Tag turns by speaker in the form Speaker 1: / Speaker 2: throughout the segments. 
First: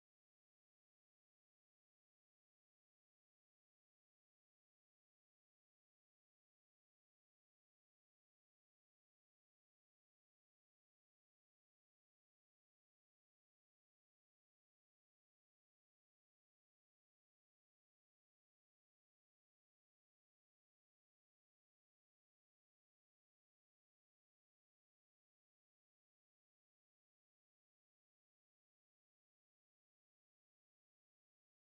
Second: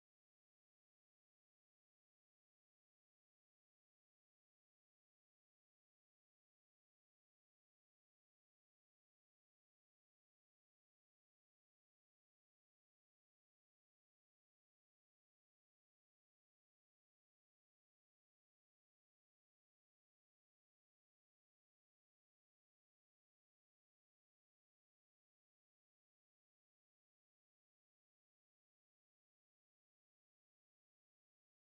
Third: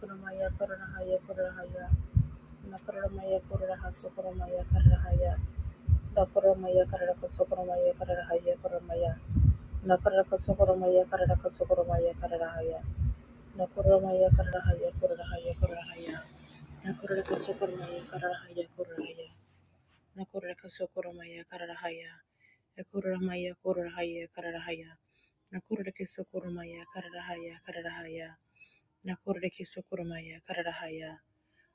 Speaker 1: Koramaya Karahaya Karahaya Nakaramaya Karaha Sokoramaya Karahaya Dakoramaya Karaka Sokoramaya Karahaya Koramaya Nakaraka Sokoramaya Karaka Sokoramaya Karahaya Nakoramaya Karahaya Karahaya Karahaya Nakaraka Sokoramaya Karahaya Karahaya Nakaraka Sokoramaya Karahaya Ekoramaya Karahaya Karahaya Nakurake Sokoramaya Karahaya Karahaya Nakurake Sokoramaya Karahaya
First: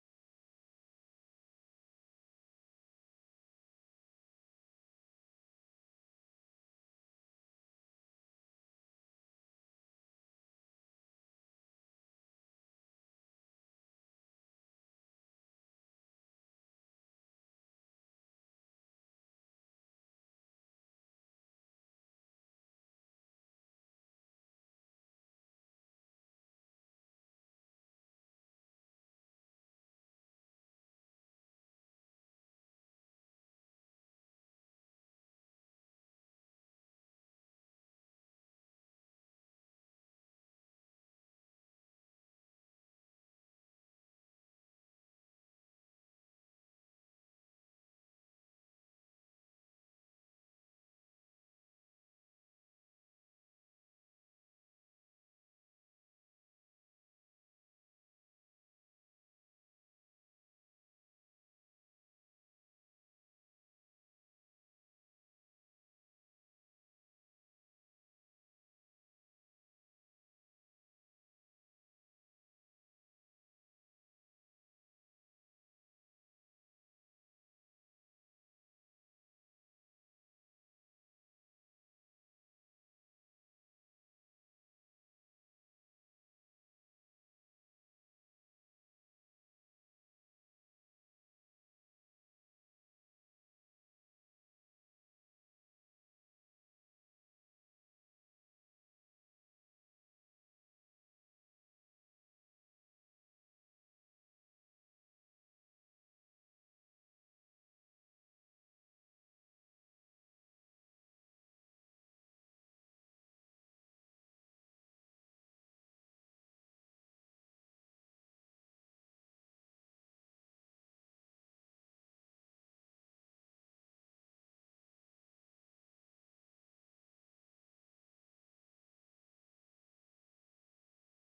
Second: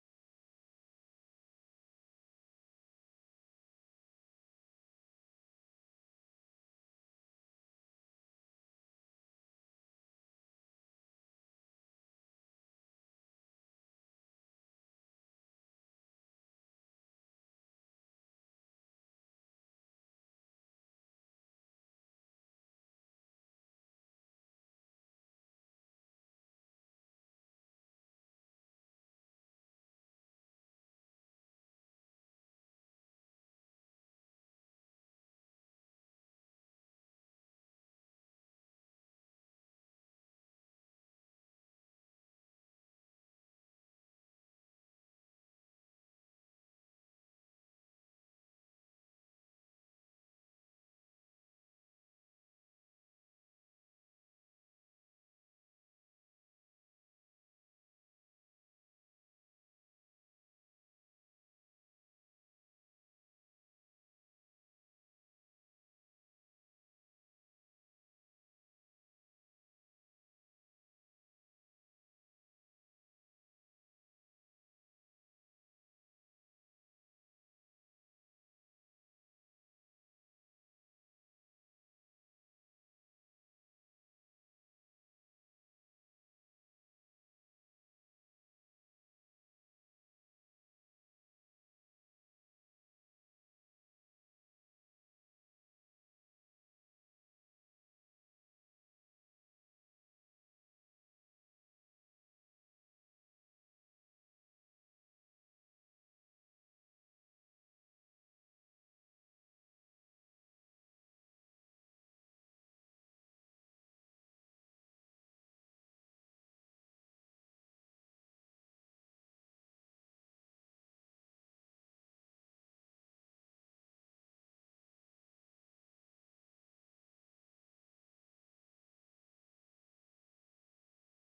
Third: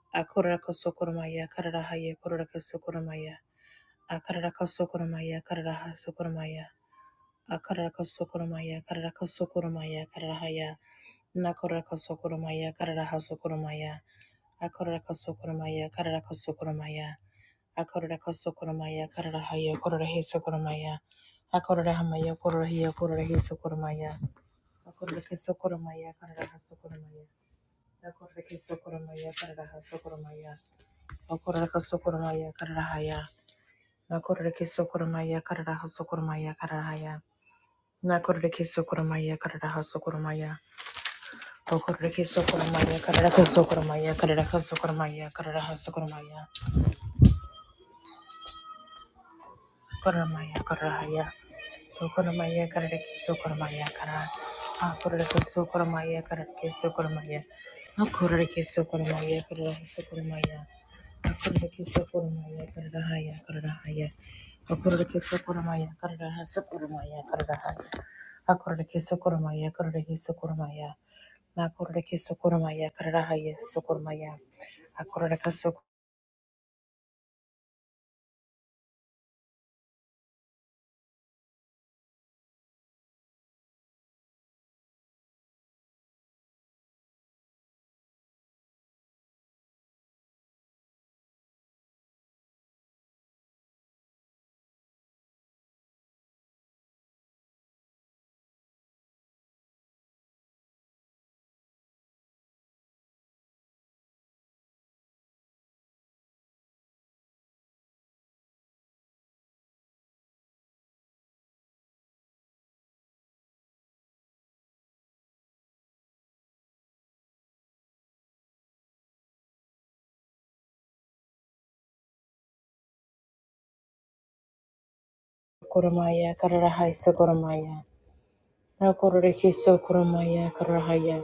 Speaker 1: Akoraraka sokoromaya kararahaya koraraka sokoromaya. Akararaka sokoromaya kararaha sokoromaya. Akararaka sokoromaya kararaka sokoromaya kararahaya. Nakoraraka sokoromaya kararaha sokoromaya. Akoraraka sokoromaya kararaka sokoromaya. Akoraraka sokoromaya kararahaya korarahe sokoromaya. Akorarahamaya korarahiya korarahe sokoromaya. Akoraraka sokoromaya kararaha sokoromaya. Akoraraka sokoromaya kararaha sokoromaya. Okoraka sokoromaya kararahaya. Nakorake sokoromaya kararaha sokoromaya kararahaya. Nakorake sokoromaya kararaha sokoromaya. Okorake sokoromaya kararaka sokoromaya kararaka sokoromaya kararaha sokoromaya. Koromaya kararahaya. Sokoramaya Karaki Sokoramaya Kara Akuraki Sokoramaya Karaki Sokoramaya Akuraki Sokoramaya Karaki Sokoramaya Akuraki Sokoramaya Karadahaya Karadahaya Akuraki Sokoramaya Karadaha Sokoramaya Karadaha Akuraki Sokoramaya Karaki Sokoramaya Nakuraki Sokoramaya Karadahaya Sokoramaya Akuraki Sokoramaya Karadahaya Sokoramaya Nakuraki Sokoramaya Karahaya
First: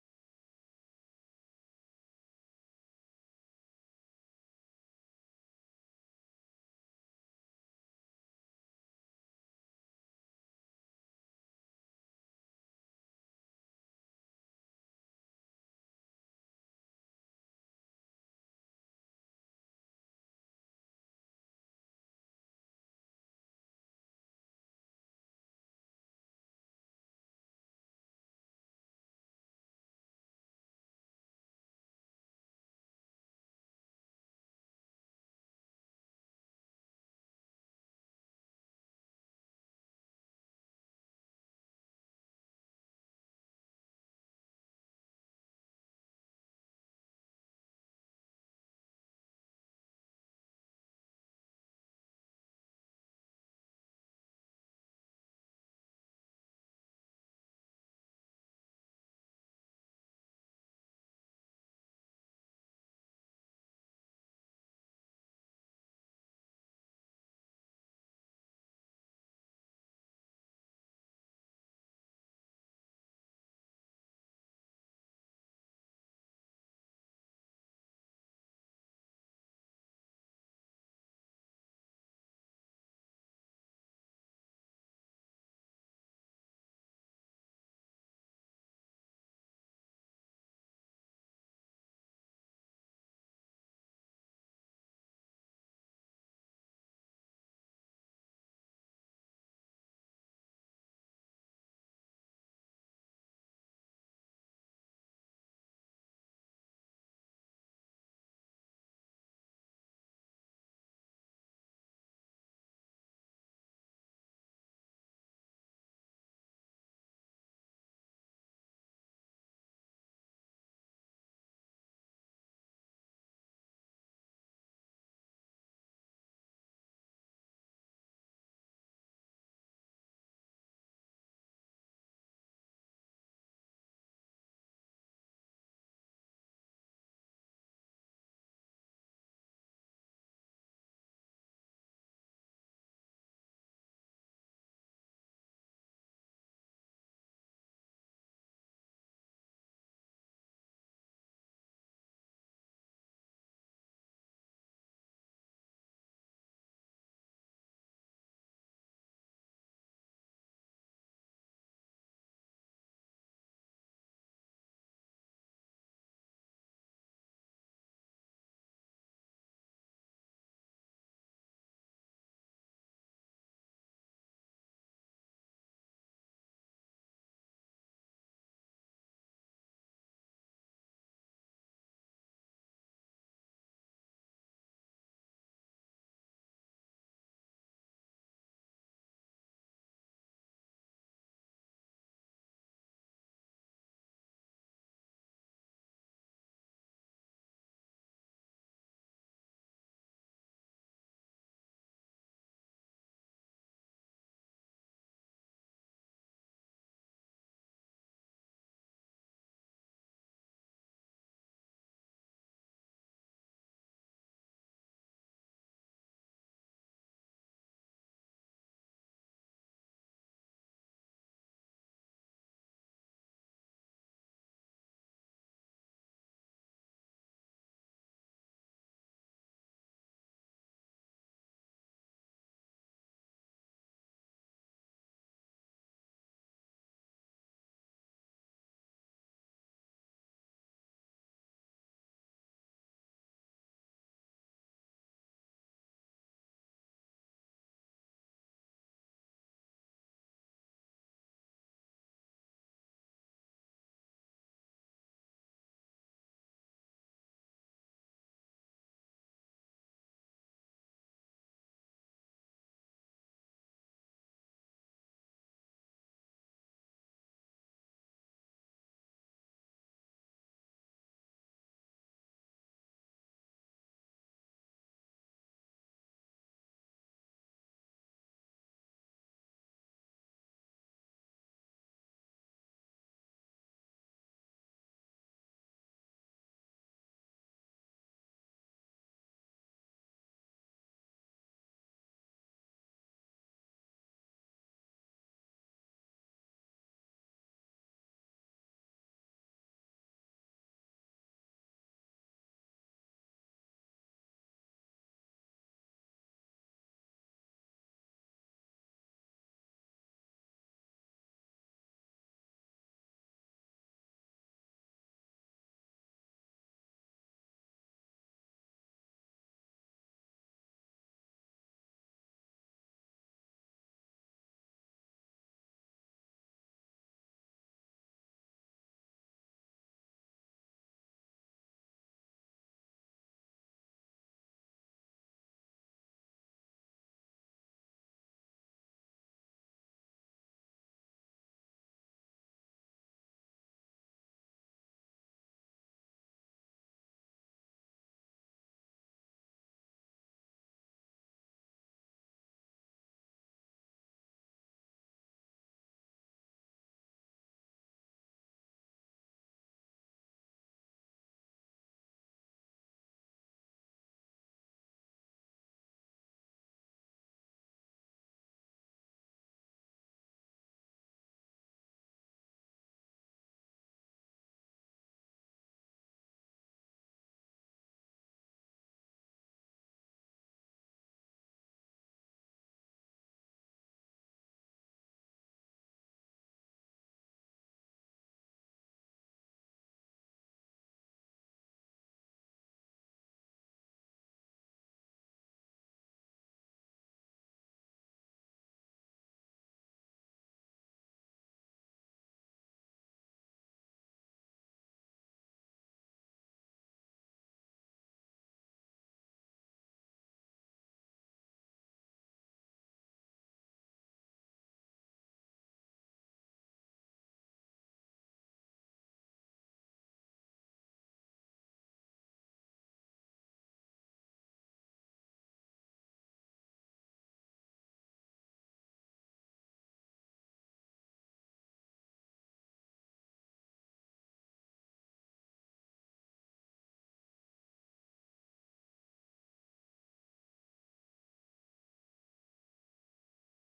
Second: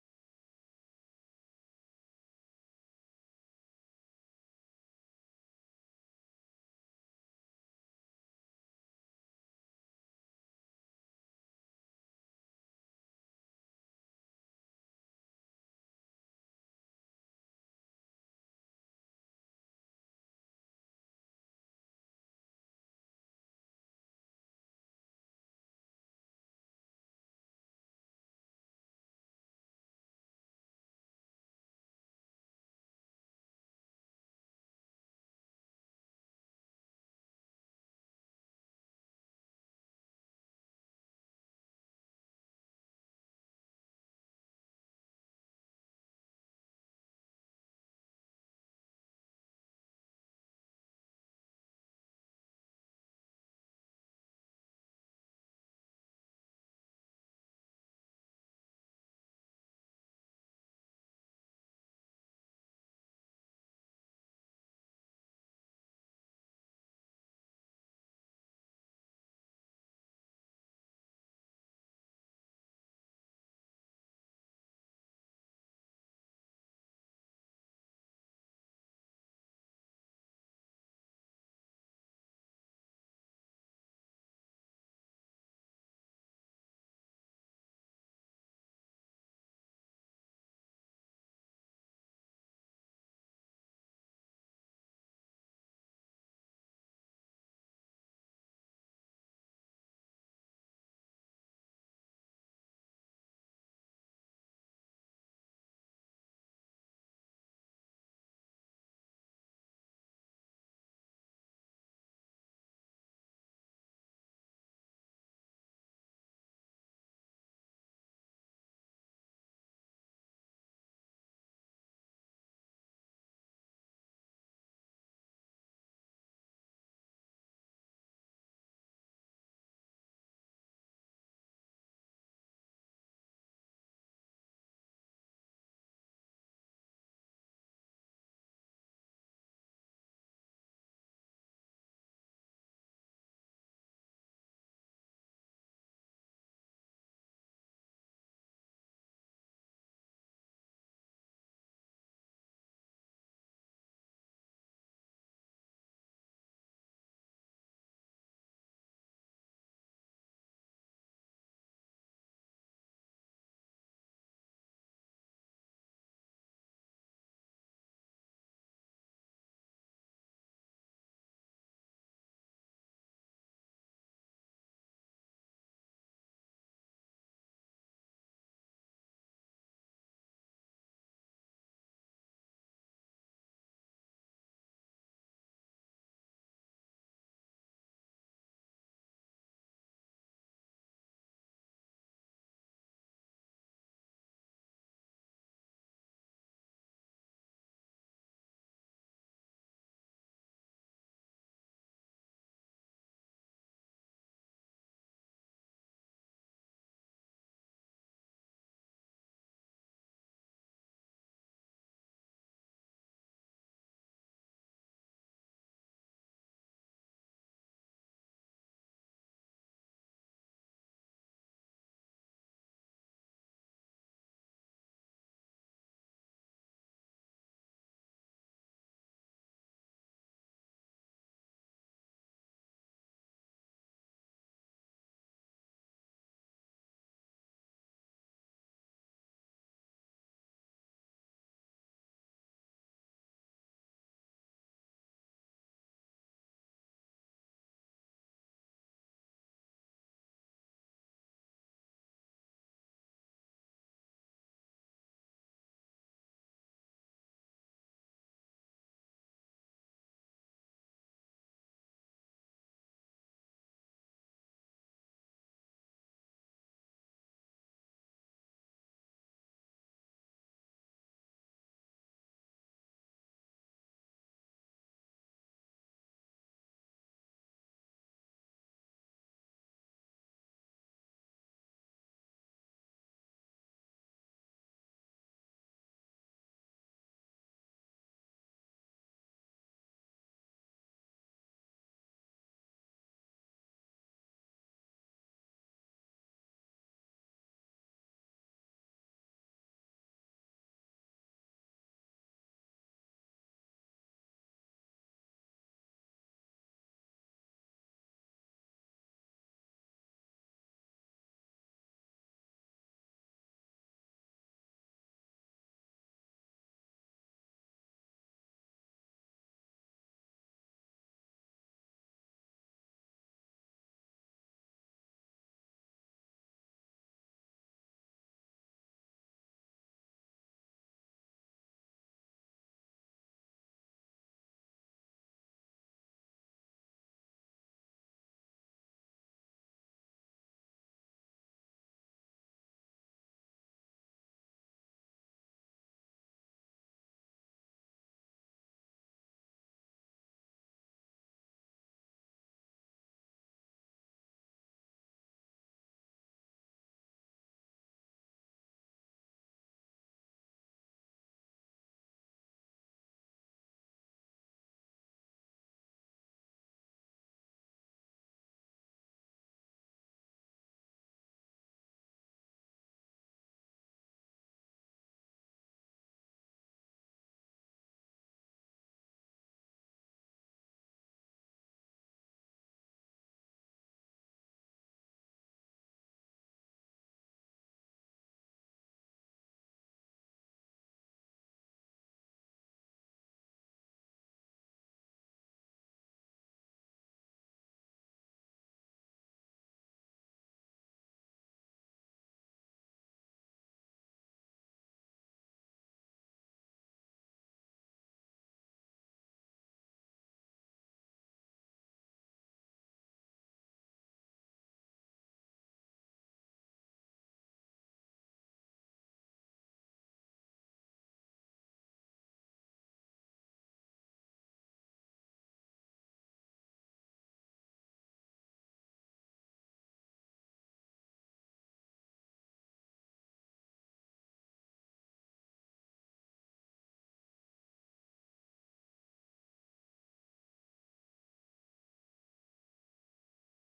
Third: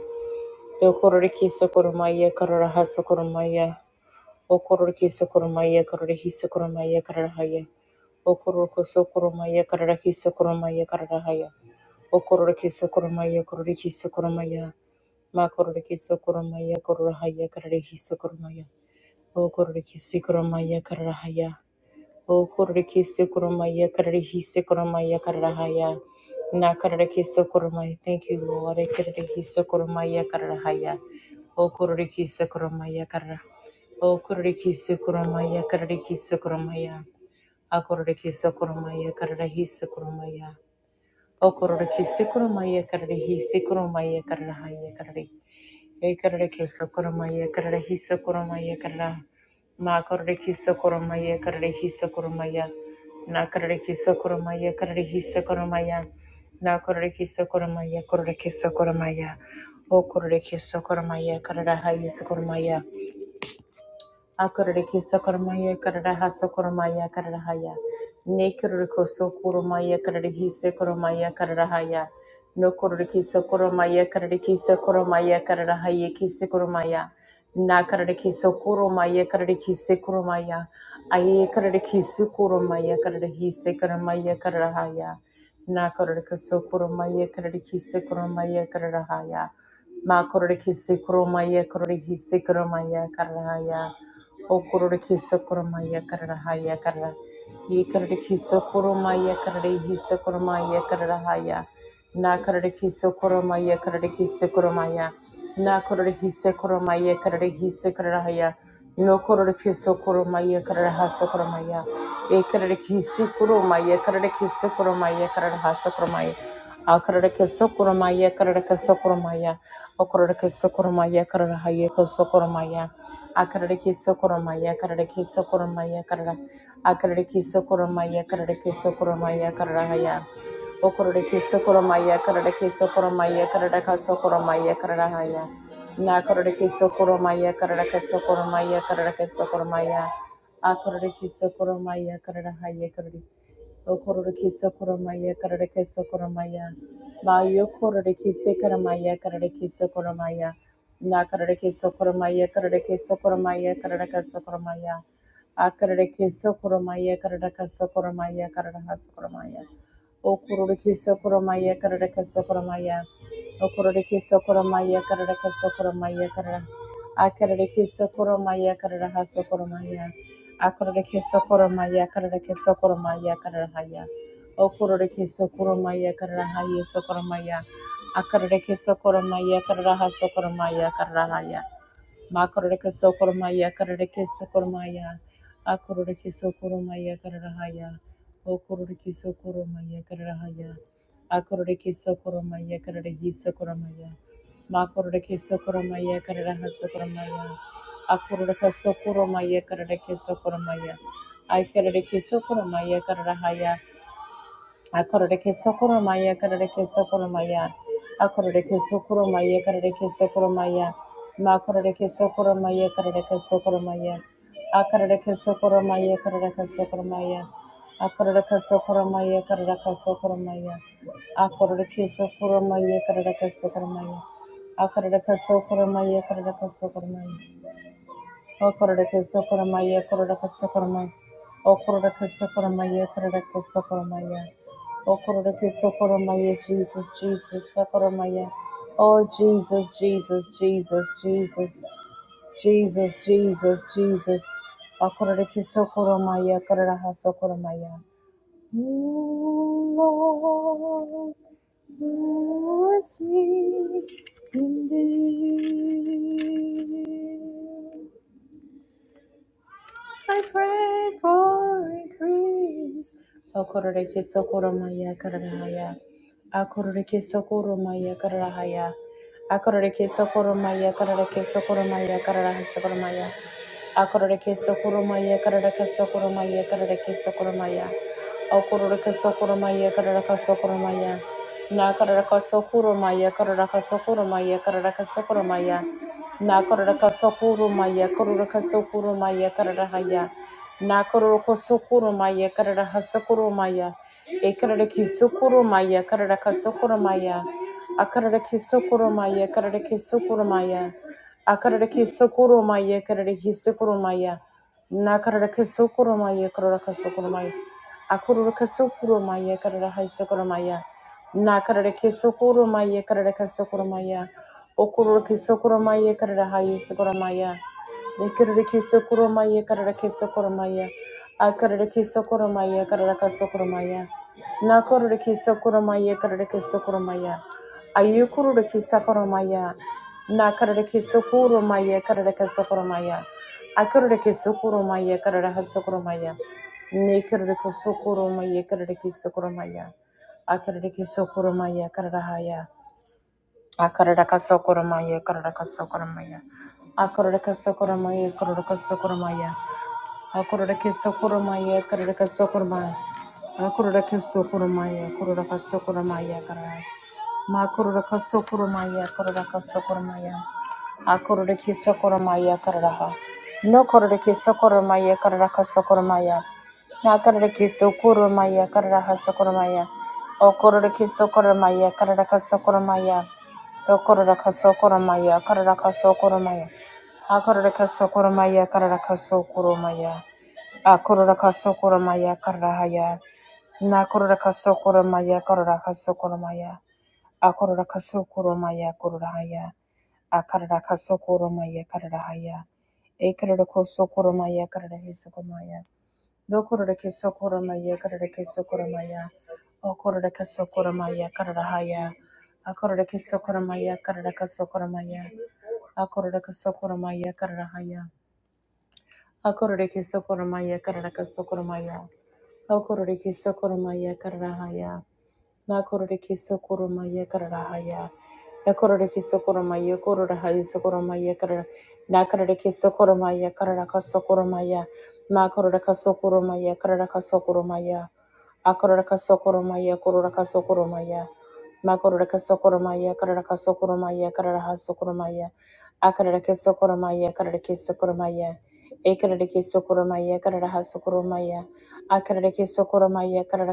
Speaker 1: Yo kororiki sokoromaya kararaha sokoromaya. O kororiki sokoromaya kararahi sokoromaya kararahaya. O kororoko sokoromaya kararahi sokoromaya kararahaya. O kororiki sokoromaya kororiki sokoromaya. Ma kororiki sokoromaya kararahaya kararahi sokoromaya. O kororiki sokoromaya kararahaya. O Kororikisi Kurumaya Kararihisi Kurumaya Kararahaya. Na Kararikisi Kurumaya. Thank you, Lord. Kararikisi Kurumaya Kararahaya. O Kororikisi Kurumaya Karara. O Kororikisi Kurumaya Kararikisi Kurumaya. A Kororikisi Kurumaya Kararihisi Kurumaya. O Kororikisi Kurumaya Kararihisi Kurumaya Kararahaya Ekarada kesa koroma yekarada hisa koroma yekarada ma karada kisa koroma yekarada hisa koroma ya na karada kisa koroma yekarada hisa koroma ya na karada kisa koroma yekarada kisa koroma ya o karada kisa koroma yekarada hisa Akorereke sokoromaya kararaha sokoromaya kararahaya. Nekorereko sokoromaya karereke sokoromaya kararahaya. Nokorereke sokoromaya karereke sokoromaya kararahaya ki sokoromaya. Nakarereke sokoromaya karereke sokoromaya. Aye karereke sokoromaya karereke sokoromaya kararahaya. Nakorereke sokoromaya karereke sokoromaya kararahaya. Ma korereke sokoromaya karereke sokoromaya kararahaya. Okororokhe sakurumaya karara haya karara. Yekarorokhe sakurumaya karara hi sakurumaya karara haya. Nakarorokhe sakurumaya karorokhe sakurumaya. Nakororokhe sakurumaya karara hi sakurara haya. Nokororokhe sakurumaya karara ha sakurumaya. Ekarorokhe sakurumaya karorokhe sakurumaya karara ha sakurumaya. Akarorokhe sakurumaya karorokhe sakurumaya. Okororokhe sakurumaya karara haya sakurumaya akararake sokoromaya akararake sokoromaya karara akararake sokoromaya akararake sokoromaya kararahaya okorarake sokoromaya akararake sokoromaya kararaka sokoromaya kararahaya na akararake sokoromaya akararaka sokoromaya kararaka sokoromaya akararake sokoromaya kararahaya karareke Okororokisa koramaya kararikisa koramaya. Bayo kororokisa karamaya kararikisa koramaya. Na kararikisa koramaya kararikisa koramaya kararikisa koramaya. Akararikisa koramaya kararikisa koramaya kararikisa koramaya. Okororokisa koramaya kararikisa koramaya. Okororokisa koramaya kararikisa koramaya kararikisa koramaya. Akararikisa koramaya kararikisa koramaya. Akororeke sokoromaya, kararake sokoromaya, kararahaya. Okororeke sokoromaya, kararahaya, sokoromaya. Akararake sokoromaya, kararaha sokoromaya, kararahaya. Makororeke sokoromaya karareke sokoromaya. Akororeke sokoromaya kararahaya. Okororeke sokoromaya kararahaya. Akororeke sokoromaya kararahi sokoromaya. Makororeke sokoromaya kararaha sokoromaya. Akororeke sokoromaya karareke sokoromaya. Aikarareke sokoromaya kararahaya. Akorereke sokoro maya, korereke sokoro maya. Akorereke sokoro maya, korereke sokoro maya. Ma korereke sokoro maya, korereke sokoro maya. Akorereke sokoro maya, korereke sokoro maya. Akorereke sokoro maya, korereke sokoro maya. Akorereke sokoro maya, korereke sokoro maya. Akorereke sokoro maya, korereke sokoro maya. O Kororeka Sokoramaya, Kororeka Sokoramaya, O Kororeka Sokoramaya, Kororeka Sokoramaya, O Kororeka Sokoramaya, Jesus, Jesus, Sokoramaya, Oh Jesus, Jesus, Jesus, Jesus, Jesus, Jesus, Jesus, O Kororeka Sokoramaya, Kororeka Sokoramaya. Ooh, Lord, bless me indeed. I pray for increase. Okorore ke sokoro maya kararahaya. Akorore ke sokoro maya kararahaya. Akorore ke sokoro maya karara ke sokoro maya karara ke sokoro maya. Akorore ke sokoro maya karara ke sokoro maya karara ke sokoro maya. Okorore ke sokoro maya karara ke sokoro maya. Na karara ke sokoro maya karara ke sokoro maya karara ke sokoro maya. Na Nakororaka sokuru maya kororaka sokuru maya kararahaya. Nakororoko sokuru maya kararaha sokuru maya. Ekararaki sokuru maya kararaka sokuru maya. Akararaki sokuru maya kararaki sokuru maya. Akararaki sokuru maya kararaki sokuru maya. Na Nakararaki sokuru maya kararaka sokuru maya. Akororaka sokuru maya kararaha sokuru maya. Na Nakararaki sokuru maya kararaka sokuru maya. Okururki sokurumaya karara haye sokurumaya. Dekirurki sokurumaya karara ke sokurumaya. Akarurki sokurumaya karara ka sokurumaya. Nakururki sokurumaya karara ke sokurumaya. Ayukururki sokurumaya. Nakarurki sokurumaya karara ka sokurumaya. Akarurki sokurumaya karara ha sokurumaya. Nekirurki sokurumaya karara ke sokurumaya. Akarurki sokurumaya karara haya. Akararaka sokoramaya, kararaka sokoramaya. Akararaka sokoramaya, kararaka sokoramaya. Akararaka sokoramaya, kararaka sokoramaya. Akararaka sokoramaya, kararaka sokoramaya, kararaka. Makurura kasokurumaya karara kasokurumaya. Akurura kisokurumaya kararaha. No kurura kisokurumaya karara kasokurumaya. Na karura kisokurumaya karara kasokurumaya. O kurura kisokurumaya karara kasokurumaya. Do kurura kasokurumaya karara kasokurumaya. Akurura kasokurumaya karara kasokurumaya. Akurura kasokurumaya kararahaya. Na kurura kasokurumaya karara kasokurumaya. Akorora kasokoromaya kororahaya. Akarara kasokoromaya kararahaya. Ekarara kosokoromaya karara hisokomaya. Dokorora kesokoromaya karara kesokoromaya. Okorora kasokoromaya kararahaya. Akorora kesokoromaya karara kasokoromaya. Akorora kasokoromaya kararahaya. Akorora kesokoromaya karara kasokoromaya. Okorora kesokoromaya kararahaya. Na Na haya. Na korore kiso koroma ye korora haya Nakororeki sokoroma yekarahaya. Nakororeki sokoroma yekororahaya sokoroma yekara. Nakororeki sokoroma yekaraka sokoroma ya. Makororaka sokoroma yekaraka sokoroma ya. Akororaka sokoroma yekororaka sokoroma ya. Makororaka sokoroma yekaraka sokoroma yekaraha sokoroma ya. Akaroraki sokoroma yekaraki sokoroma ya. Ekaraki sokoroma yekaraha sokoroma ya. Akaraki sokoroma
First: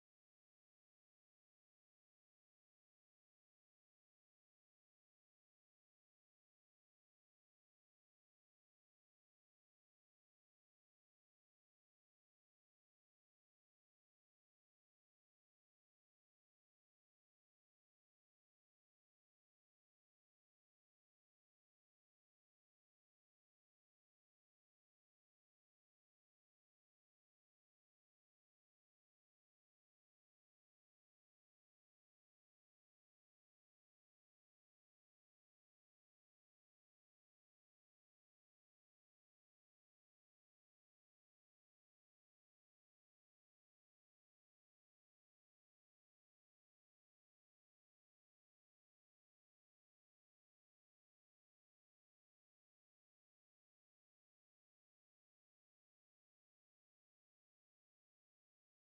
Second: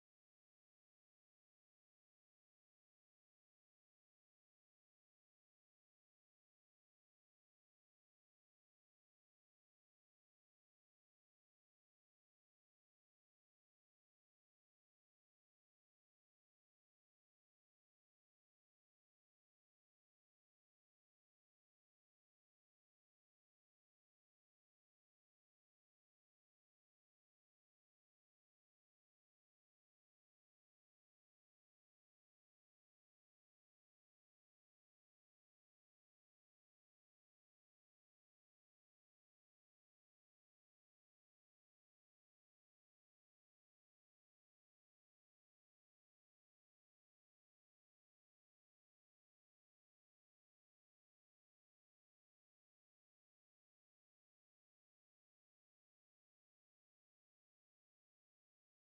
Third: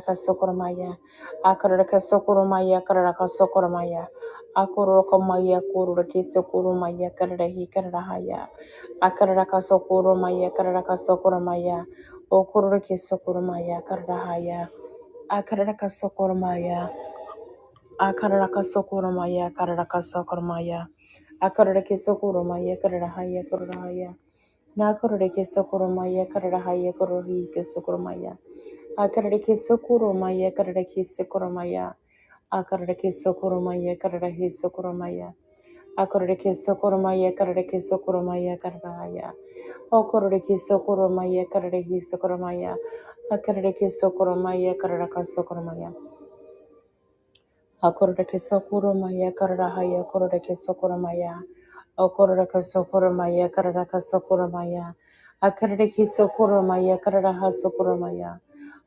Speaker 1: kaso sokoroma ya. Akararaka sokoromaya kararaka sokoromaya. Akorokomaya kororake sokoromaya kararahi kararahaya. Akararaka sokoromaya kararaka sokoromaya. Okororake sokoromaya kararahaya. Akararaka sokoromaya. Akararaka sokoromaya kararaka sokoromaya. Akararake sokoromaya kararahaya kararahaya. Nakororake sokoromaya kararahaya kororike sokoromaya. Akarareke sokoromaya, akarareke sokoromaya, akarareke sokoromaya, akarareke sokoromaya, akarareke sokoromaya, akarareke sokoromaya, akararaya, okorareke sokoromaya, akarareke sokoromaya, akarareke sokoromaya, akararaka sokoromaya. Hakorereke sokurumaya kararahaya korereke sokurumaya. Okorereke sokurumaya kararaka sokurumaya. Hakorereke sokurumaya kararaha sokurumaya.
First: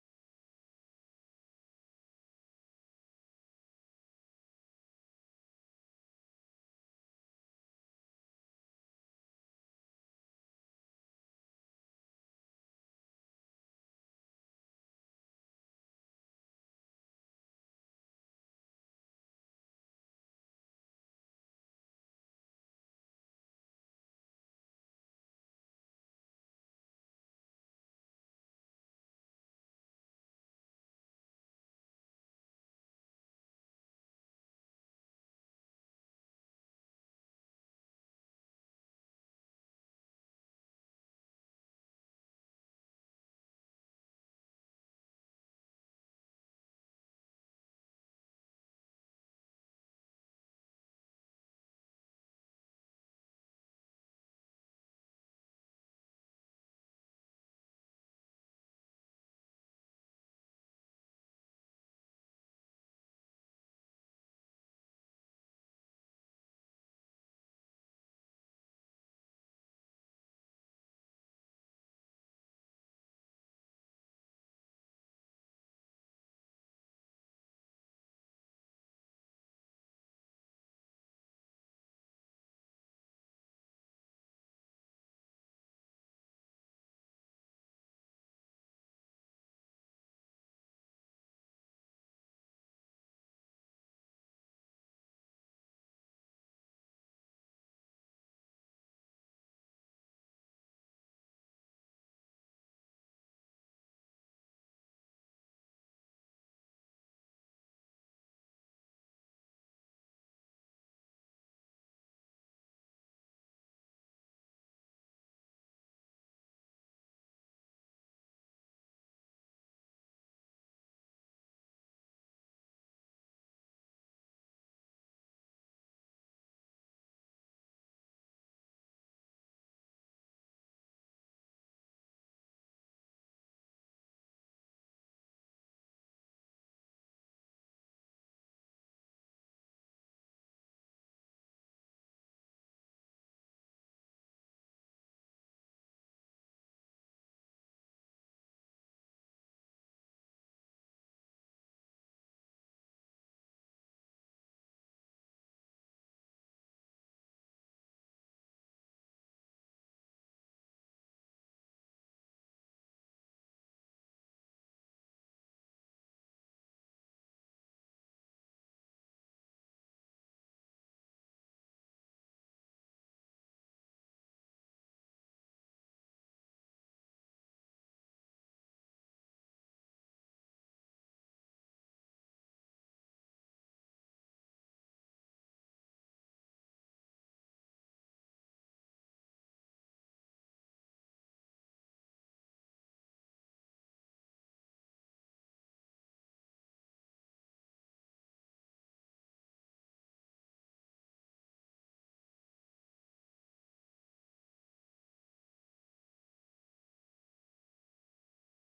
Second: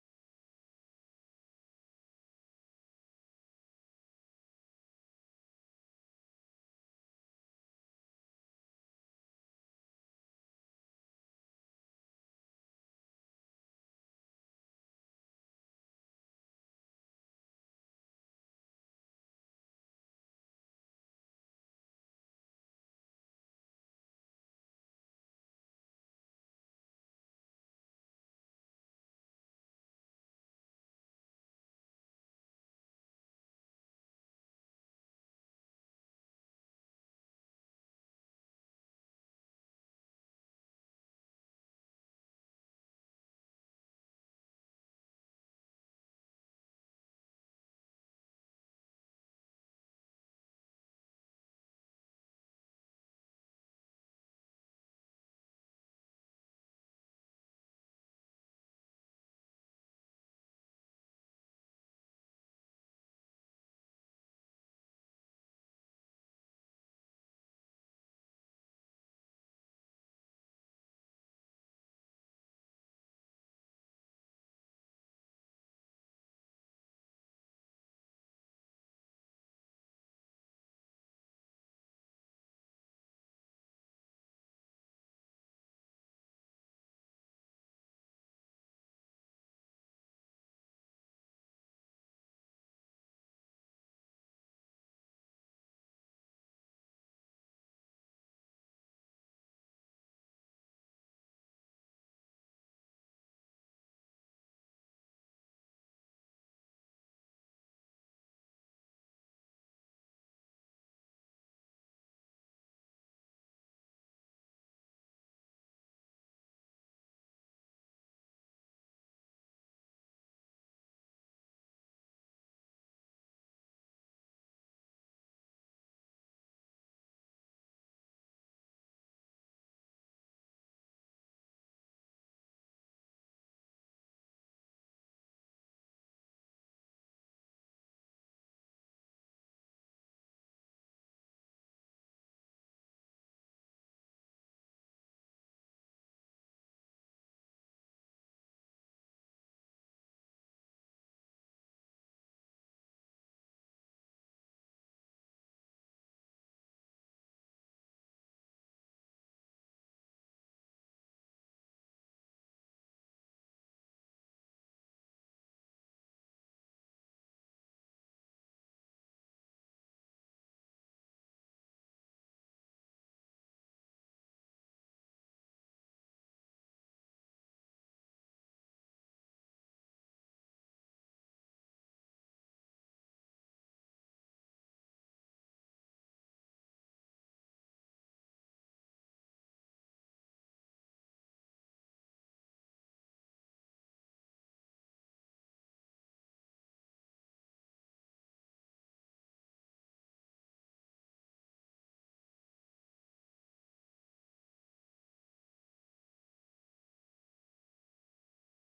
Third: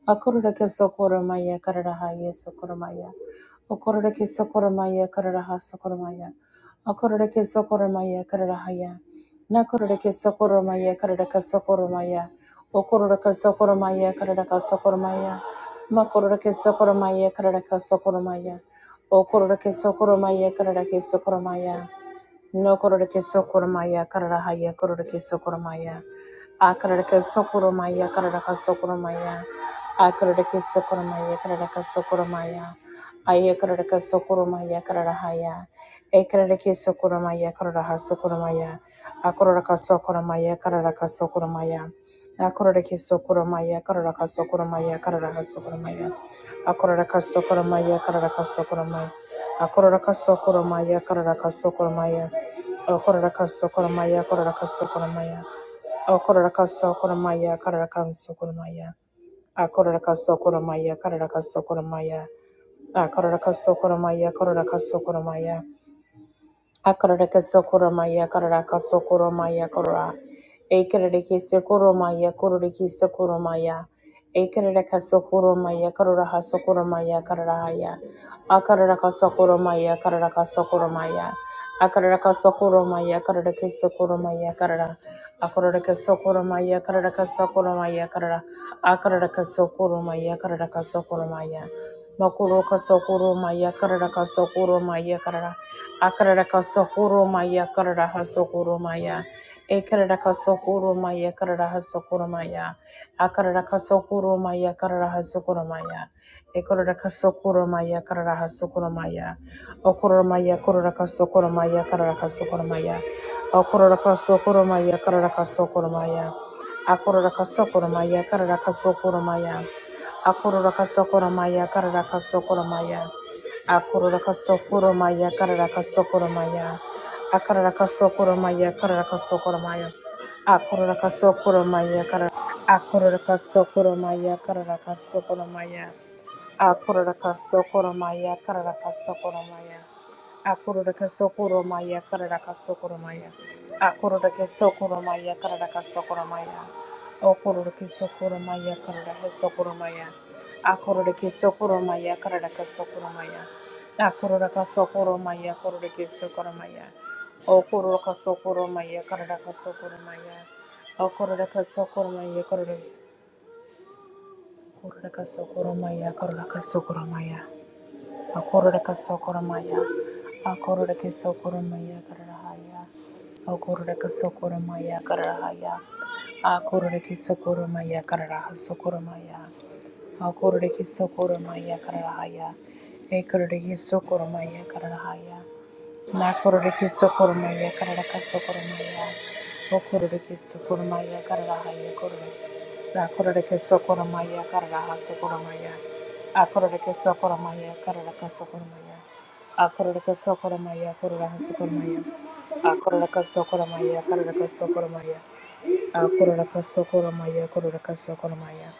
Speaker 1: Hakorereke sokurumaya kararahaya sokurumaya. Okorereke sokurumaya kararaha sokurumaya. Okorereke sokurumaya kararahaya. Nakorereke sokurumaya kararaka sokurumaya. Okorereke sokurumaya kararaka sokurumaya. Makorereke sokurumaya kararaka sokurumaya. O kororake sokoromaya kararake sokoromaya. No kororake sokoromaya kararahaya kororake sokoromaya. A kararake sokoromaya kararaka sokoromaya. A kararake sokoromaya kararaka sokoromaya. Aya kararaka sokoromaya kararahaya. E kararake sokoromaya kararaha sokoromaya. A kororaka sokoromaya kararaka sokoromaya. A kororake sokoromaya kararaka sokoromaya kararaha sokoromaya. A kororaka sokoromaya kararaka sokoromaya. Akorora kasokoromaya, karara kasokoromaya, akorora kasokoromaya, korora kasokoromaya, akorora kasokoromaya, karara kasokoromaya, akorora kasokoromaya, karara kasokoromaya, akorora kasokoromaya, korora kasokoromaya, Akararaka sokoromaya kararaka sokoromaya korora. Ekararaki sokoromaya kororiki sokoromaya. Ekararaka sokoromaya karoraha sokoromaya kararahaya. Akararaka sokoromaya kararaka sokoromaya. Akararaka sokoromaya kararaki sokoromaya karara. Akararaka sokoromaya kararaka sokoromaya karara. Akararaka sokoromaya kararaka sokoromaya. Makuroka sokoro maya karara ka sokoro maya karara. Akarara ka sokoro maya karara ha sokoro maya. Ekarara ka sokoro maya karara ha sokoro maya. Akarara ka sokoro maya karara ha sokoro maya. Ekarara ka sokoro maya karara ha sokoro maya. Okororo maya korora ka sokoro maya karara ka sokoro maya. Okororo ka sokoro maya karara ka sokoro maya. Akororo ka sokoro maya karara ka sokoro maya. Akorora kasokora maya karara kasokora maya. Akorora kasokora maya karara kasokora maya. Akarara kasokora maya karara kasokora maya. Akorora kasokora maya karara. Akorora kasokora maya karara kasokora maya. Akororaka sokoromaya kararaka sokoromaya. Akororaka sokoromaya kararaka sokoromaya. Akororaka sokoromaya kararaka sokoromaya. Okororaka sokoromaya kararaka sokoromaya. Akororaka sokoromaya kararaka sokoromaya. Akororaka sokoromaya kororaka sokoromaya. Okororaka sokoromaya kararaka sokoromaya. Okororaka sokoromaya kororaka sokoromaya kararaka sokoromaya. Akororeka sokoromaya. Akororeke sokoromaya karahaya. Akororeka sokoromaya karahaya. Akororeke sokoromaya karaha sokoromaya. Akororeke sokoromaya karahaya. Ekororeke sokoromaya karahaya. Nakororeke sokoromaya kararaka sokoromaya. Okororeke sokoromaya karahaya kororeke. Nakororeke sokoromaya karaha sokoromaya. Akororeke sokoramaya, kararaka sokoramaya. Akororeke sokoramaya, kororaka sokoramaya. Akororaka sokoramaya, kararaka sokoramaya. Akororaka sokoramaya, kororaka sokoramaya.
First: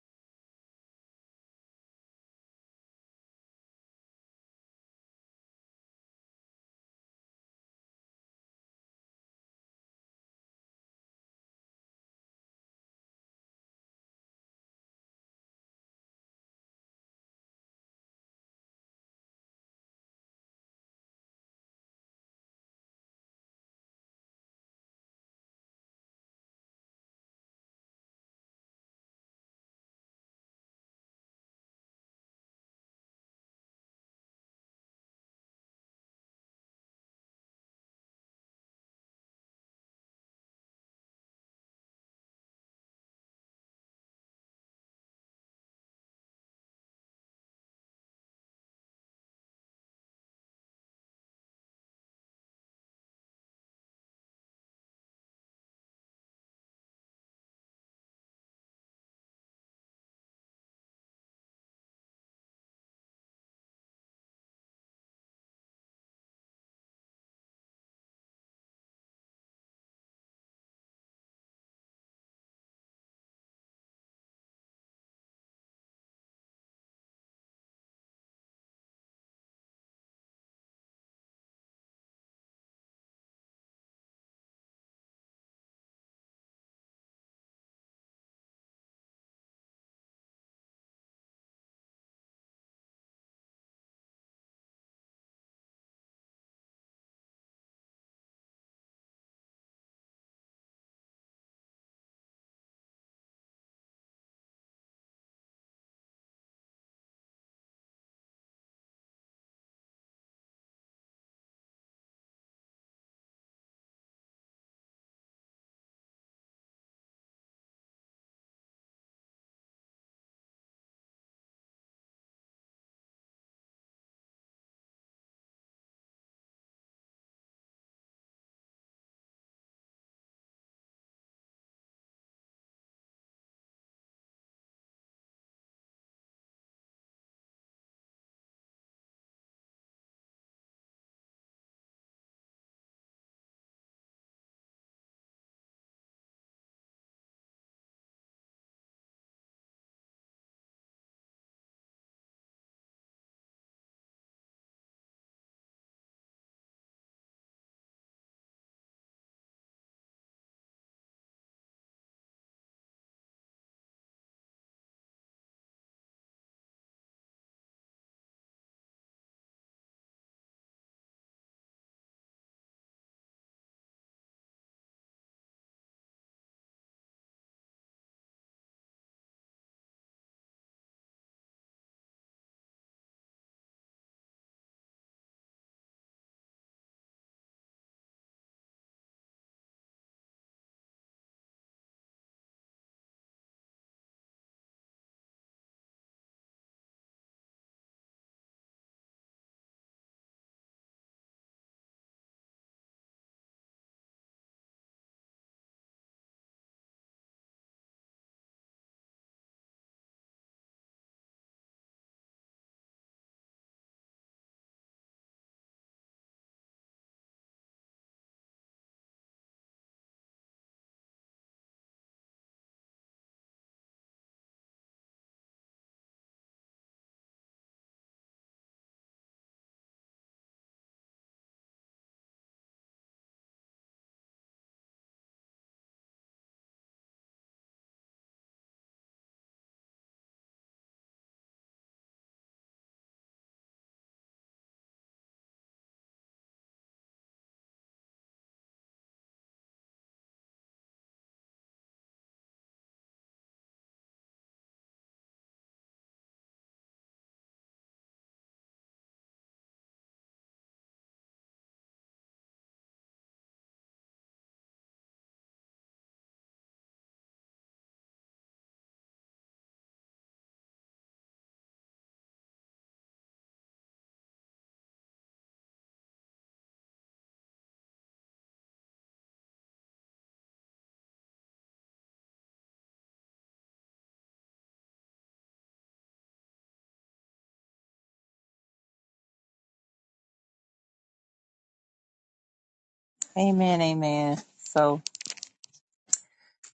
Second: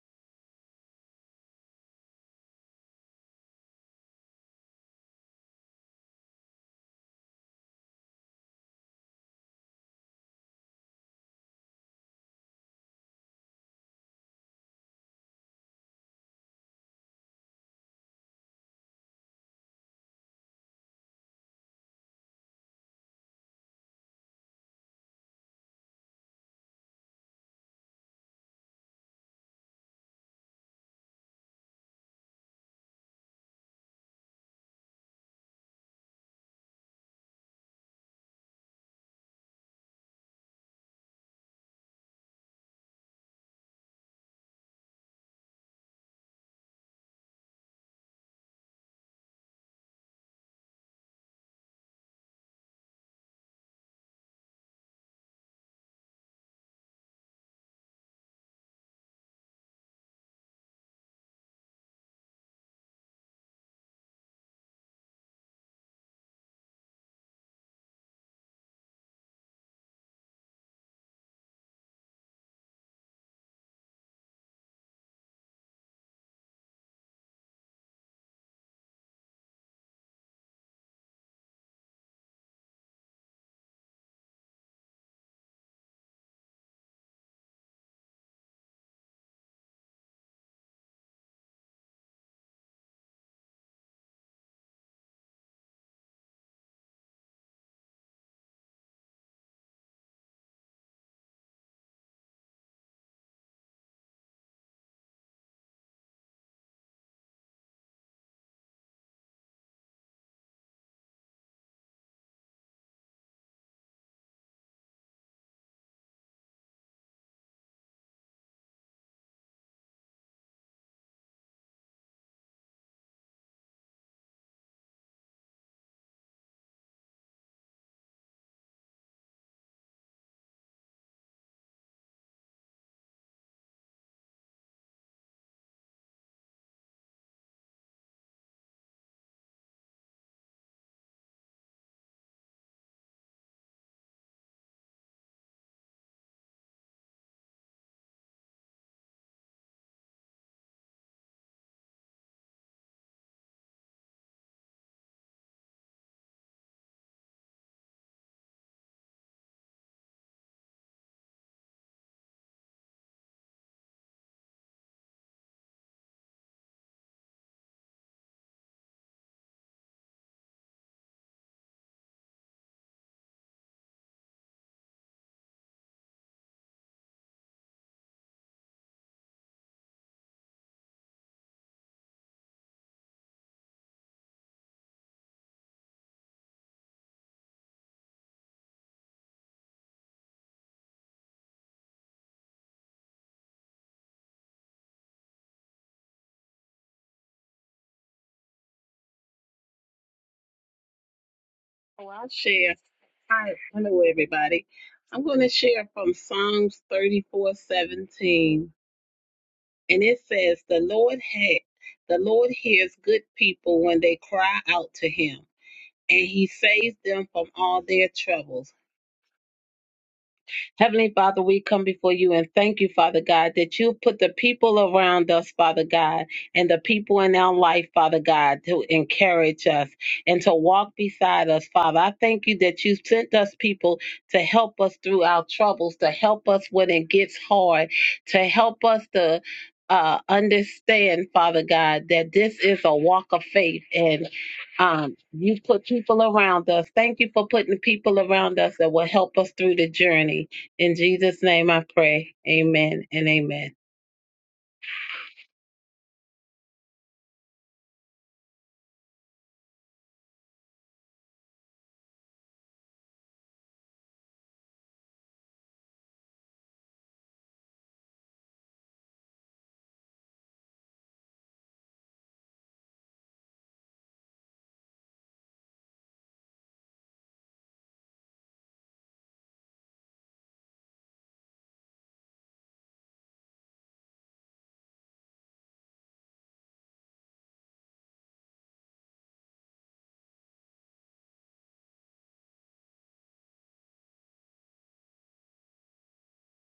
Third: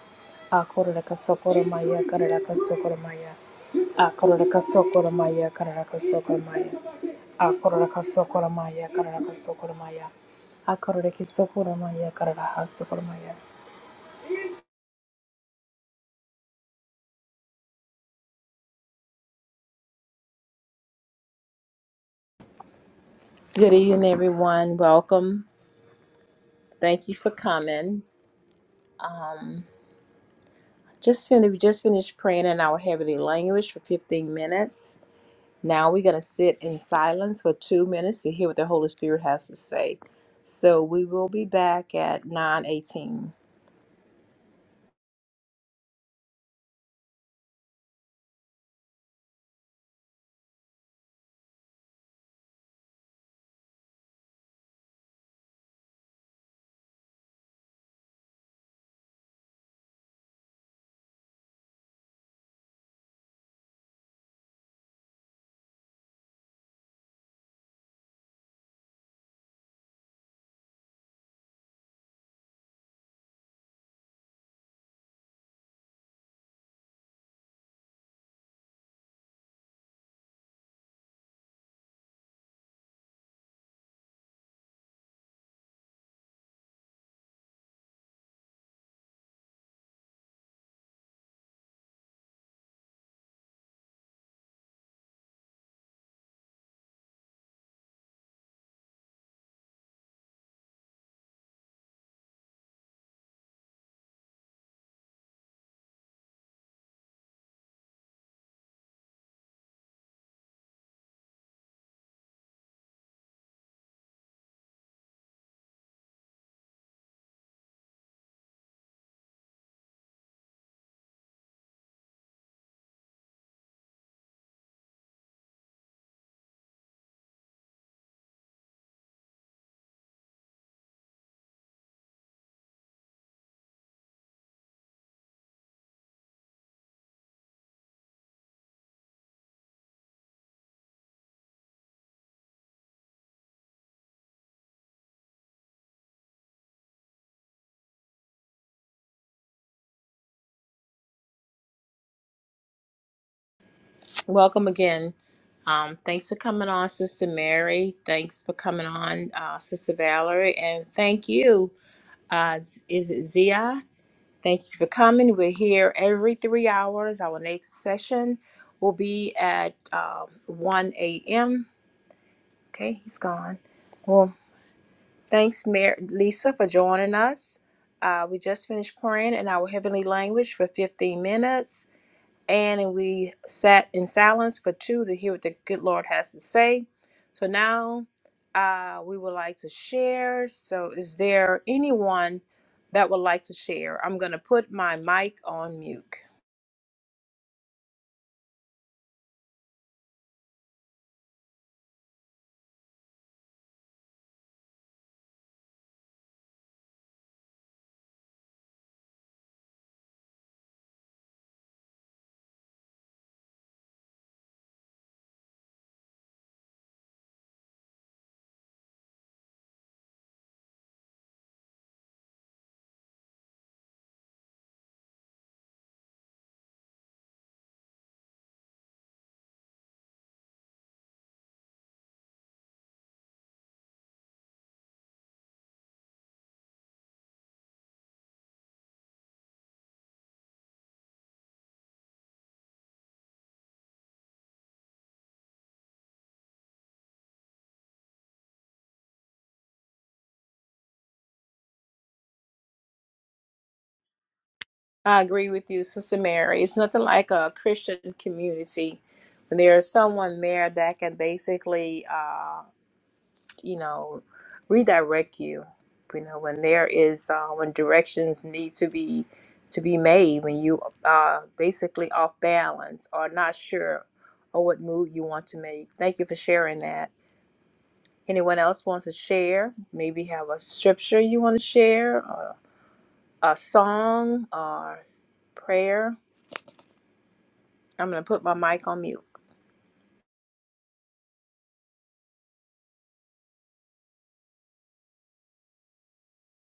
Speaker 1: Akororaka sokoramaya, kararaka sokoramaya. Akororaka sokoramaya, kararaka sokoramaya. Akororaka sokoramaya, kararaka sokoramaya. Akororeke sokoramaya, kararaka sokoramaya. Good evening, everyone. Welcome. Thank you for coming. Just finished, we just finished praying in our heavenly language for 15 minutes. Now we're going to sit in silence for two minutes to hear what the Holy Spirit has to say. So we will be back at 9:18. Welcome again. Um, thanks for coming on, Sister Mary. Thanks for coming on, uh, Sister Valerie, and thank you. Uh, Z- is it Zia? Thank you for coming. We're here every three hours. Our next session will be at uh, 1 a.m. Okay, he's gone. Well, thanks, Mar- Lisa, for joining us. Uh, we just finished praying in our heavenly language for 15 minutes, and we sat in silence for two to hear what the good Lord has to say. So now uh, we would like to share. So, is there anyone that would like to share? I'm going to put my mic on mute.
Speaker 2: Oh, I'll share. Hi, hello everybody. I'm going to share from Psalms 34:17, and it says, "The Lord had, the Lord hears good people when they cry out to Him, and He saves them from all their troubles. Heavenly Father, we come before you and thank you, Father God, that you put the people around us, Father God, and the people in our life, Father God, to encourage us and to walk beside us, Father. I thank you that you sent us people to help us through our troubles, to help us when it gets hard, to help us to uh, understand, Father God, that this is a walk of faith and um, you put people around us. Thank you for putting people around us that will help us through the journey. In Jesus' name I pray. Amen and amen.
Speaker 1: I agree with you, Sister Mary. It's nothing like a Christian community when there is someone there that can basically, uh, you know, redirect you. You know, when there is uh, when directions need to be to be made, when you uh, basically off balance or not sure or what move you want to make. Thank you for sharing that. Anyone else wants to share? Maybe have a scripture you want to share, or a song, or prayer. I'm gonna put my mic on mute.
Speaker 3: Amen, amen. So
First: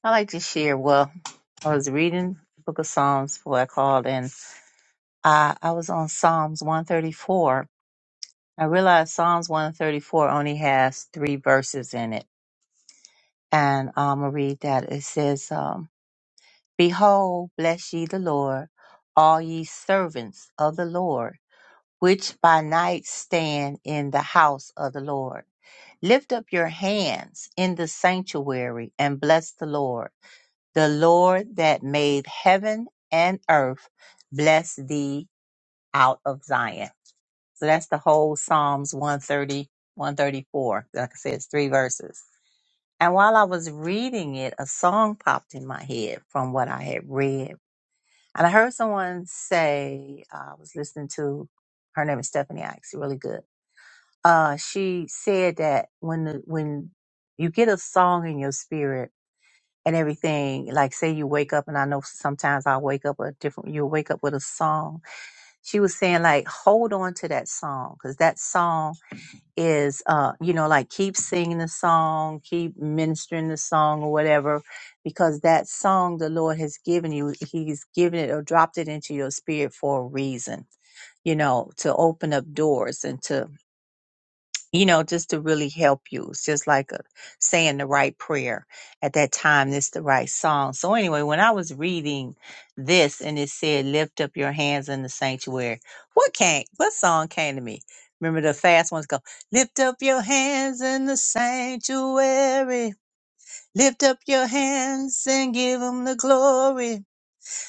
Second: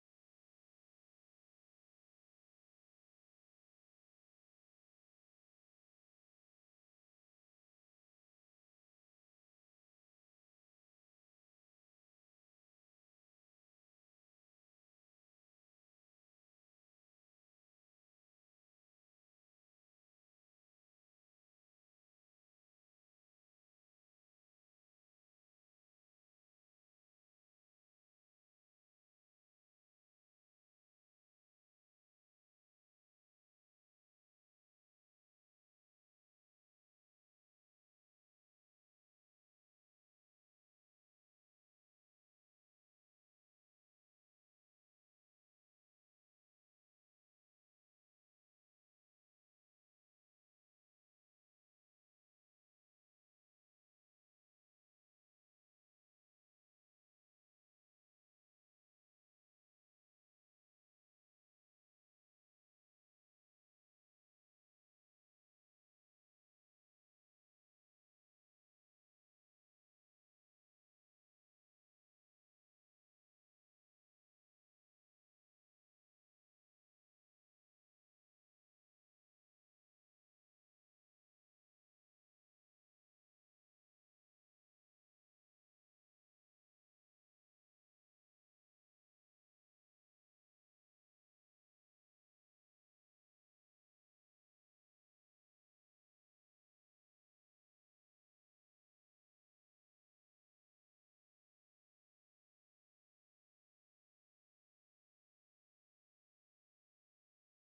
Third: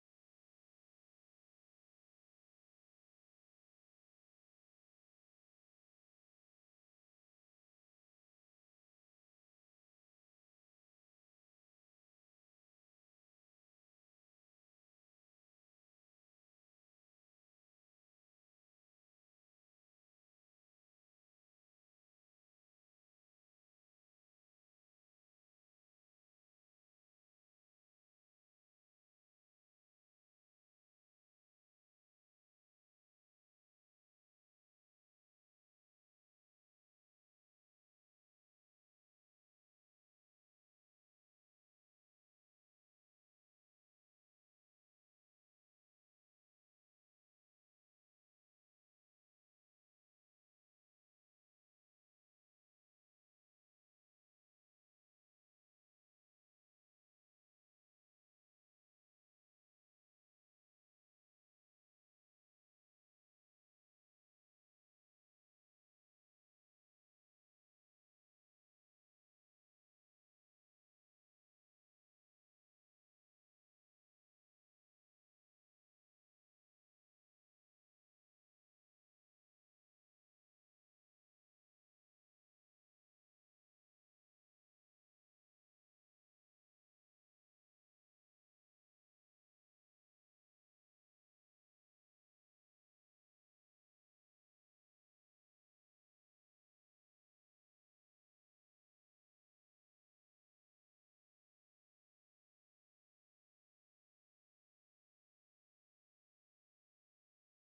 Speaker 3: I like to share. Well, I was reading the book of Psalms before I called and I, I was on Psalms 134. I realized Psalms 134 only has three verses in it. And um, I'm going to read that. It says, um, Behold, bless ye the Lord, all ye servants of the Lord, which by night stand in the house of the Lord. Lift up your hands in the sanctuary and bless the Lord. The Lord that made heaven and earth bless thee out of Zion. So that's the whole Psalms one thirty one thirty four. Like I said, it's three verses. And while I was reading it, a song popped in my head from what I had read. And I heard someone say, uh, I was listening to, her name is Stephanie Ike. She's really good. Uh, she said that when the, when you get a song in your spirit and everything. Like say you wake up and I know sometimes I wake up a different you wake up with a song. She was saying like hold on to that song cuz that song is uh you know like keep singing the song, keep ministering the song or whatever because that song the Lord has given you he's given it or dropped it into your spirit for a reason you know, to open up doors and to you know, just to really help you. It's just like a, saying the right prayer at that time. It's the right song. So anyway, when I was reading this and it said, "Lift up your hands in the sanctuary," what came? What song came to me? Remember the fast ones go, "Lift up your hands in the sanctuary, lift up your hands and give them the glory."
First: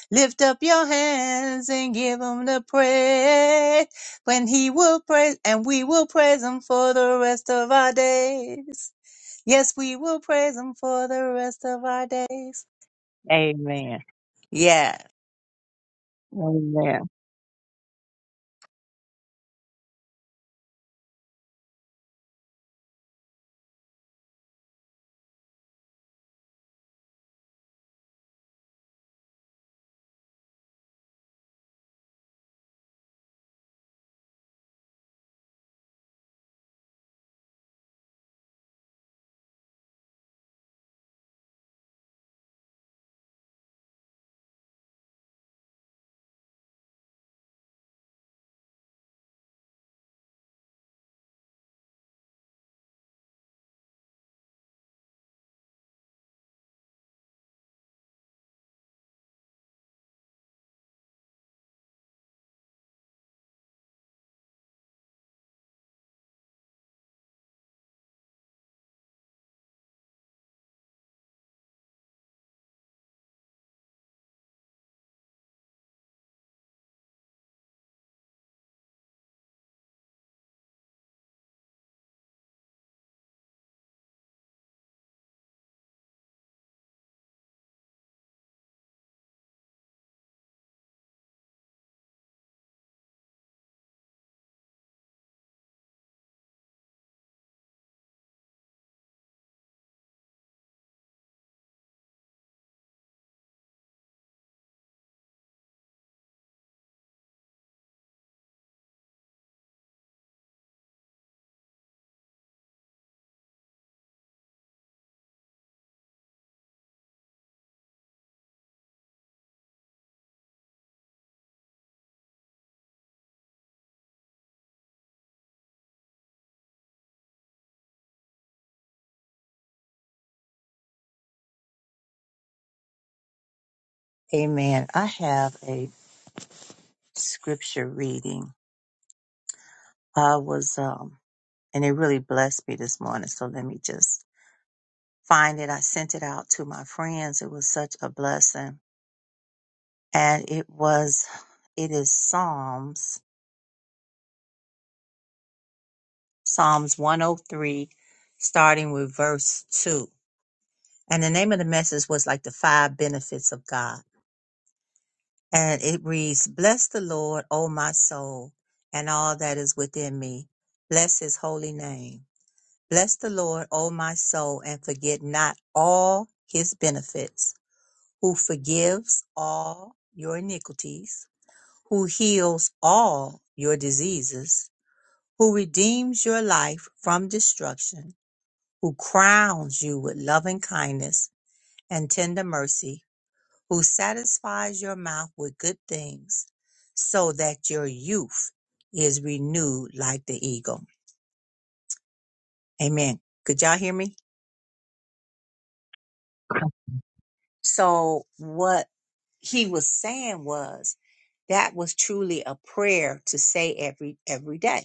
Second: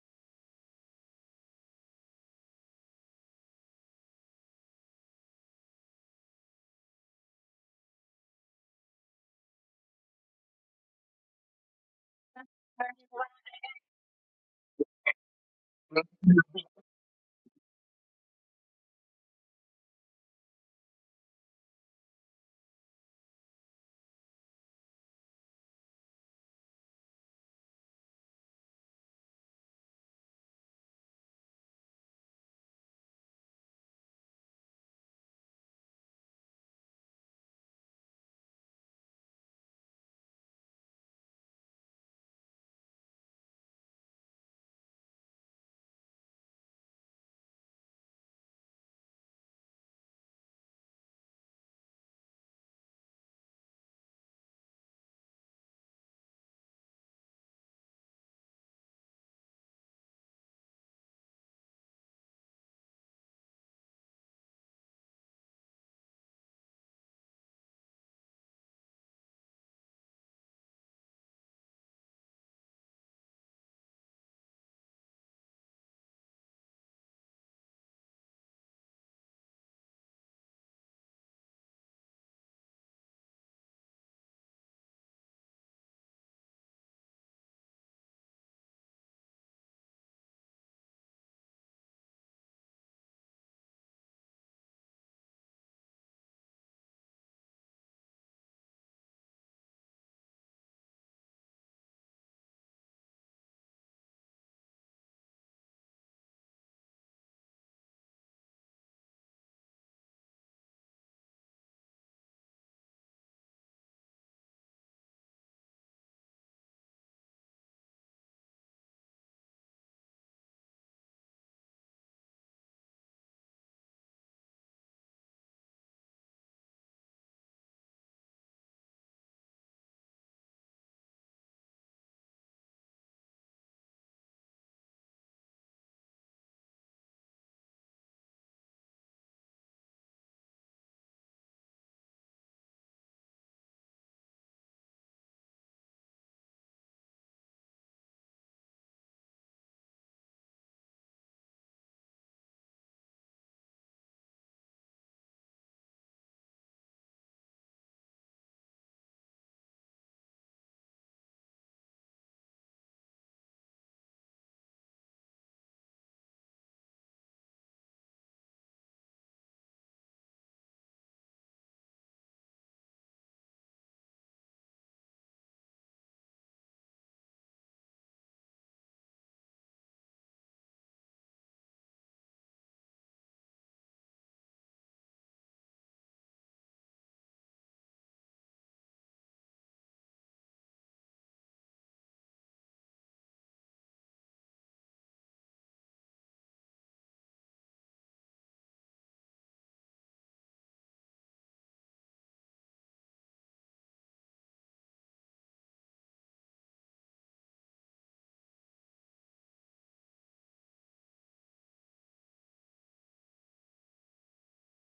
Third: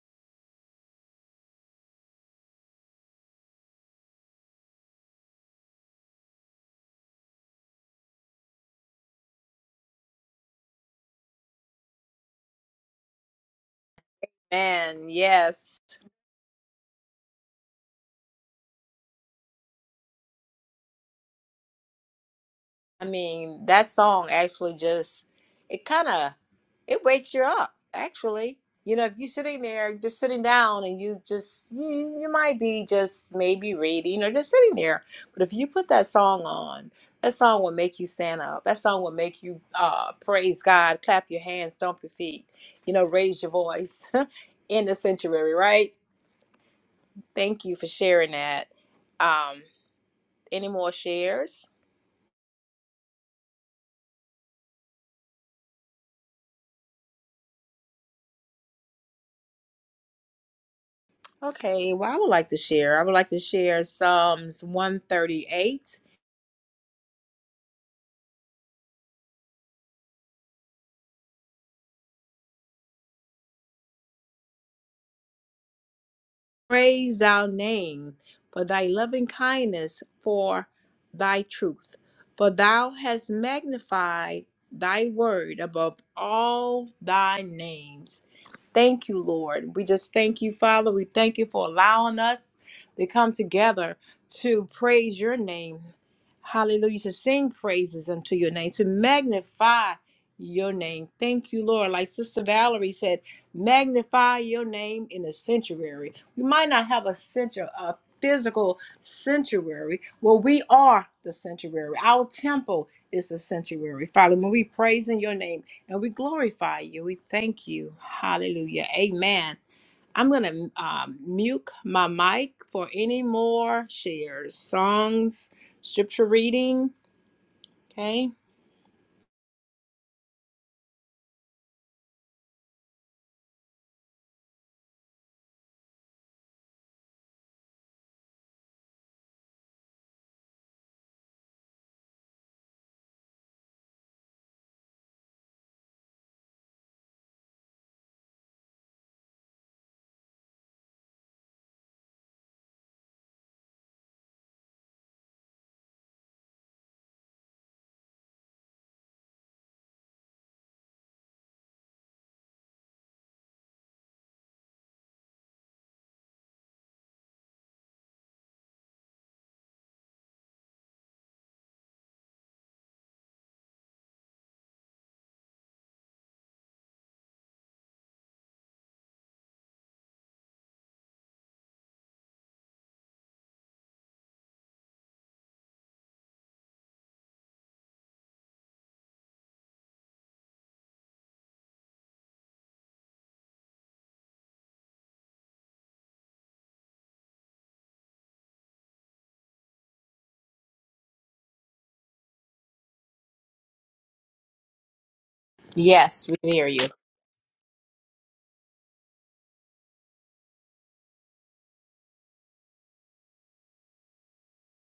Speaker 3: Lift up your hands and give him the praise. When he will praise, and we will praise him for the rest of our days. Yes, we will praise him for the rest of our days. Amen.
Speaker 1: Man,
Speaker 3: Yeah. Amen.
Speaker 1: I mean, that song actually just it kind of it wakes you up. Actually, you know, if you're sitting there just sitting down and you just you, you might be just maybe reading or just sitting there, but if you put that song on, that song will make you stand up. That song will make you uh, praise God, clap your hands, stomp your feet, you know, raise your voice in the sanctuary. Right? Thank you for sharing that. Um, any more shares? Okay, well, I would like to share. I would like to share Psalms 138. praise Thou name for thy loving kindness, for thy truth. For thou hast magnified thy word above all thy names. Thank you, Lord. We just thank you, Father. We thank you for allowing us to come together to praise your name. Hallelujah. To sing praises unto your name, to magnify your name. Thank you, Lord. Like Sister Valerie said, magnify your name in the sanctuary. You might not have a center, a physical sanctuary. Well, we are the sanctuary. Our temple is the sanctuary. Father, when we praise in your name and we glorify you, we thank you. Hallelujah. Amen. I'm going to um, mute my mic for any more shares, songs, scripture reading. Okay.
Speaker 3: Amen. I have a scripture reading. I was, um, and it really blessed me this morning. So let me just find it. I sent it out to my friends. It was such a blessing and it was it is Psalms Psalms 103 starting with verse 2 and the name of the message was like the five benefits of God and it reads bless the Lord O my soul and all that is within me bless his holy name bless the Lord O my soul and forget not all his benefits who forgives all your iniquities who heals all your diseases who redeems your life from destruction, who crowns you with loving kindness and tender mercy, who satisfies your mouth with good things, so that your youth is renewed like the eagle. Amen. Could y'all hear me?
Speaker 1: Yes, we hear you.
Speaker 3: So, what he was saying was that was truly a prayer to say every every day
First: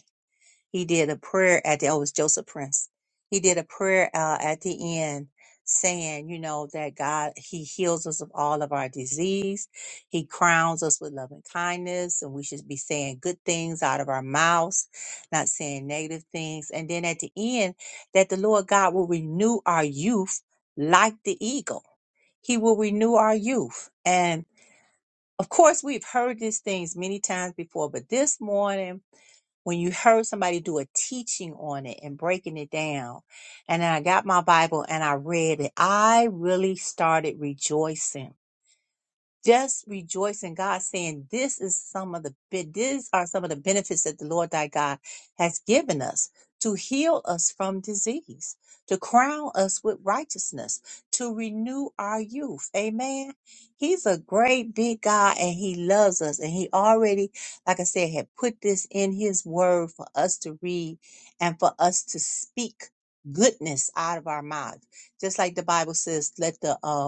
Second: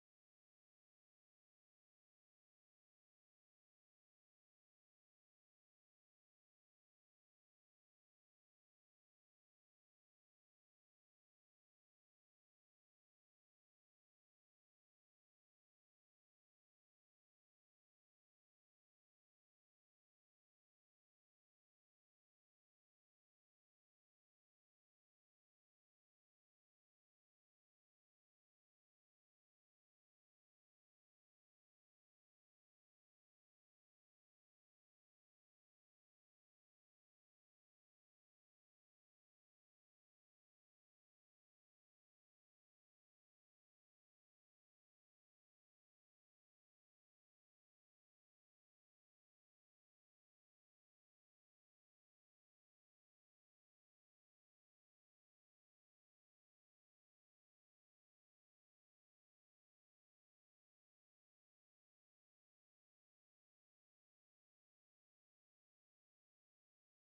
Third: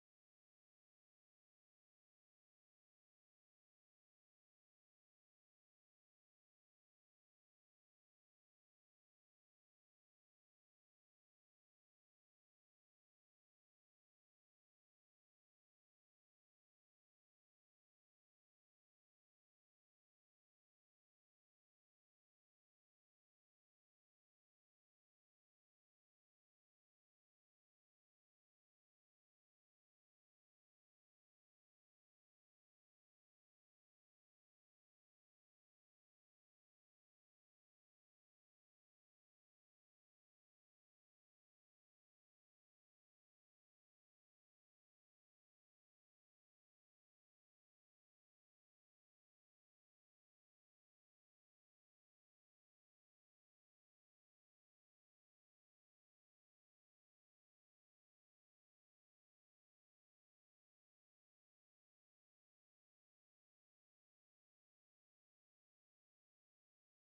Speaker 3: He did a prayer at the, oh, it was Joseph Prince. He did a prayer uh, at the end saying, you know, that God, He heals us of all of our disease. He crowns us with loving kindness, and we should be saying good things out of our mouths, not saying negative things. And then at the end, that the Lord God will renew our youth like the eagle. He will renew our youth. And of course, we've heard these things many times before, but this morning, when you heard somebody do a teaching on it and breaking it down. And then I got my Bible and I read it. I really started rejoicing just rejoice in God saying this is some of the be- these are some of the benefits that the Lord thy God has given us to heal us from disease, to crown us with righteousness, to renew our youth. Amen. He's a great big God and he loves us. And he already, like I said, had put this in his word for us to read and for us to speak goodness out of our mouth. Just like the Bible says, let the uh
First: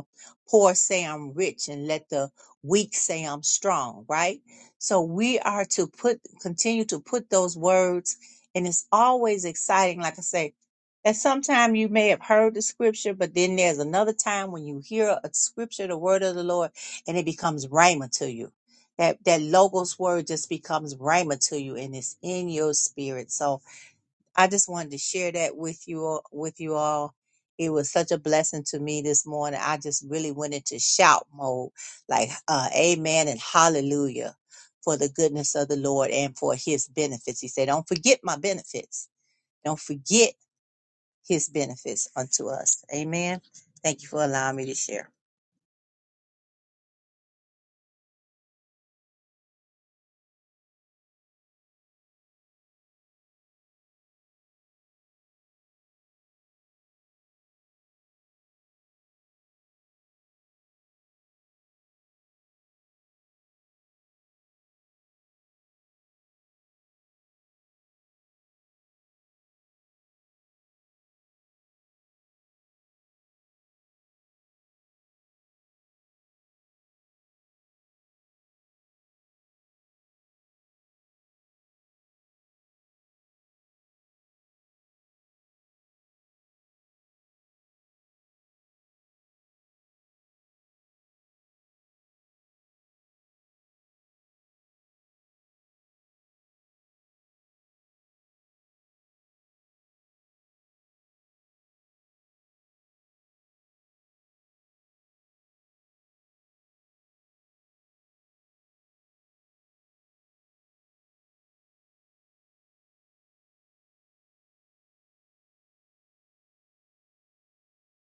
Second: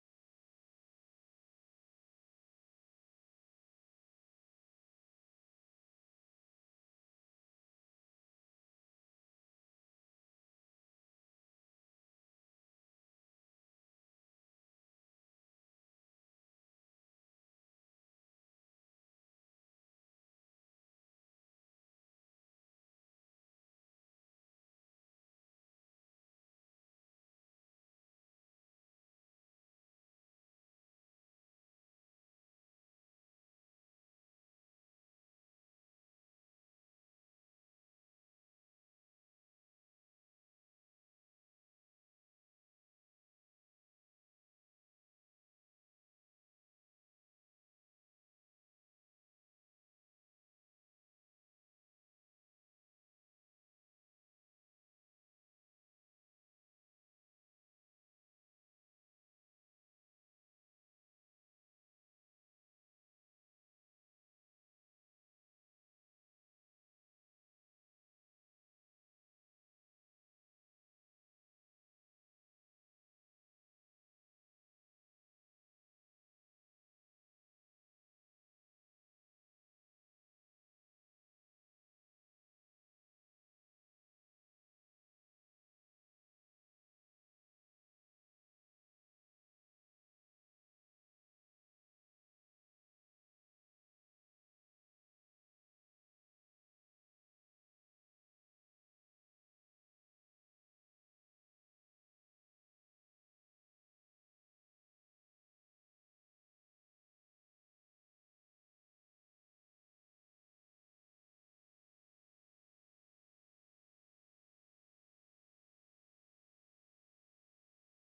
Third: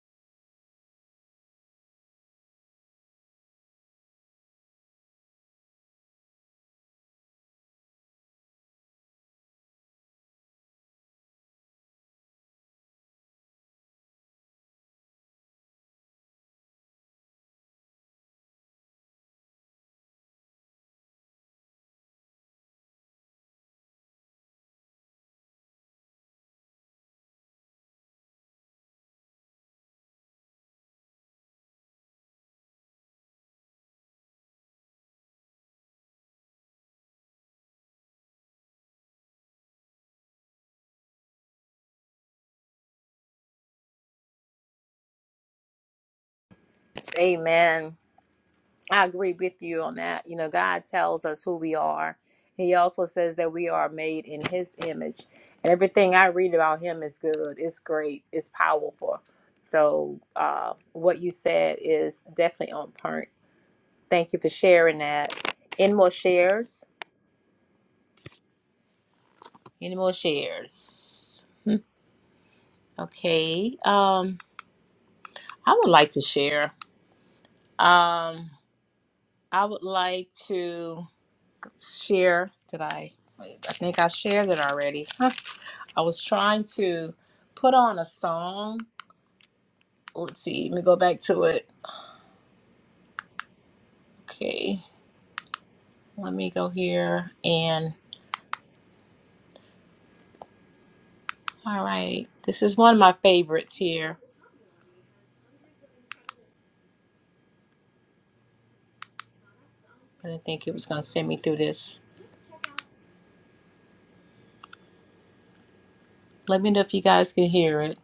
Speaker 3: Poor say I'm rich and let the weak say I'm strong, right? So we are to put, continue to put those words. And it's always exciting. Like I say, that sometime you may have heard the scripture, but then there's another time when you hear a scripture, the word of the Lord, and it becomes rhema to you. That, that logos word just becomes rhema to you and it's in your spirit. So I just wanted to share that with you all, with you all. It was such a blessing to me this morning. I just really went into shout mode, like uh, amen and hallelujah for the goodness of the Lord and for his benefits. He said, don't forget my benefits. Don't forget his benefits unto us. Amen. Thank you for allowing me to share.
Speaker 1: Amen. I agree with you on that. You know, God tells us who we are. He also says that we are made in His image. And everything I read about Him is good, it's great, it's powerful. So, uh, what you said is definitely on point. Thank you for sharing that. Any more shares? Any more shares? Okay. Um, I would like to share. Um, I would like to share. Did I? Wait, I think I shared it already. I was trying to put on a song. Let's see, let me go back to it. Okay, let me go here. And all right, this is one of my favorites here. I didn't think it was going to send me through this. Let me know if you guys can hear it.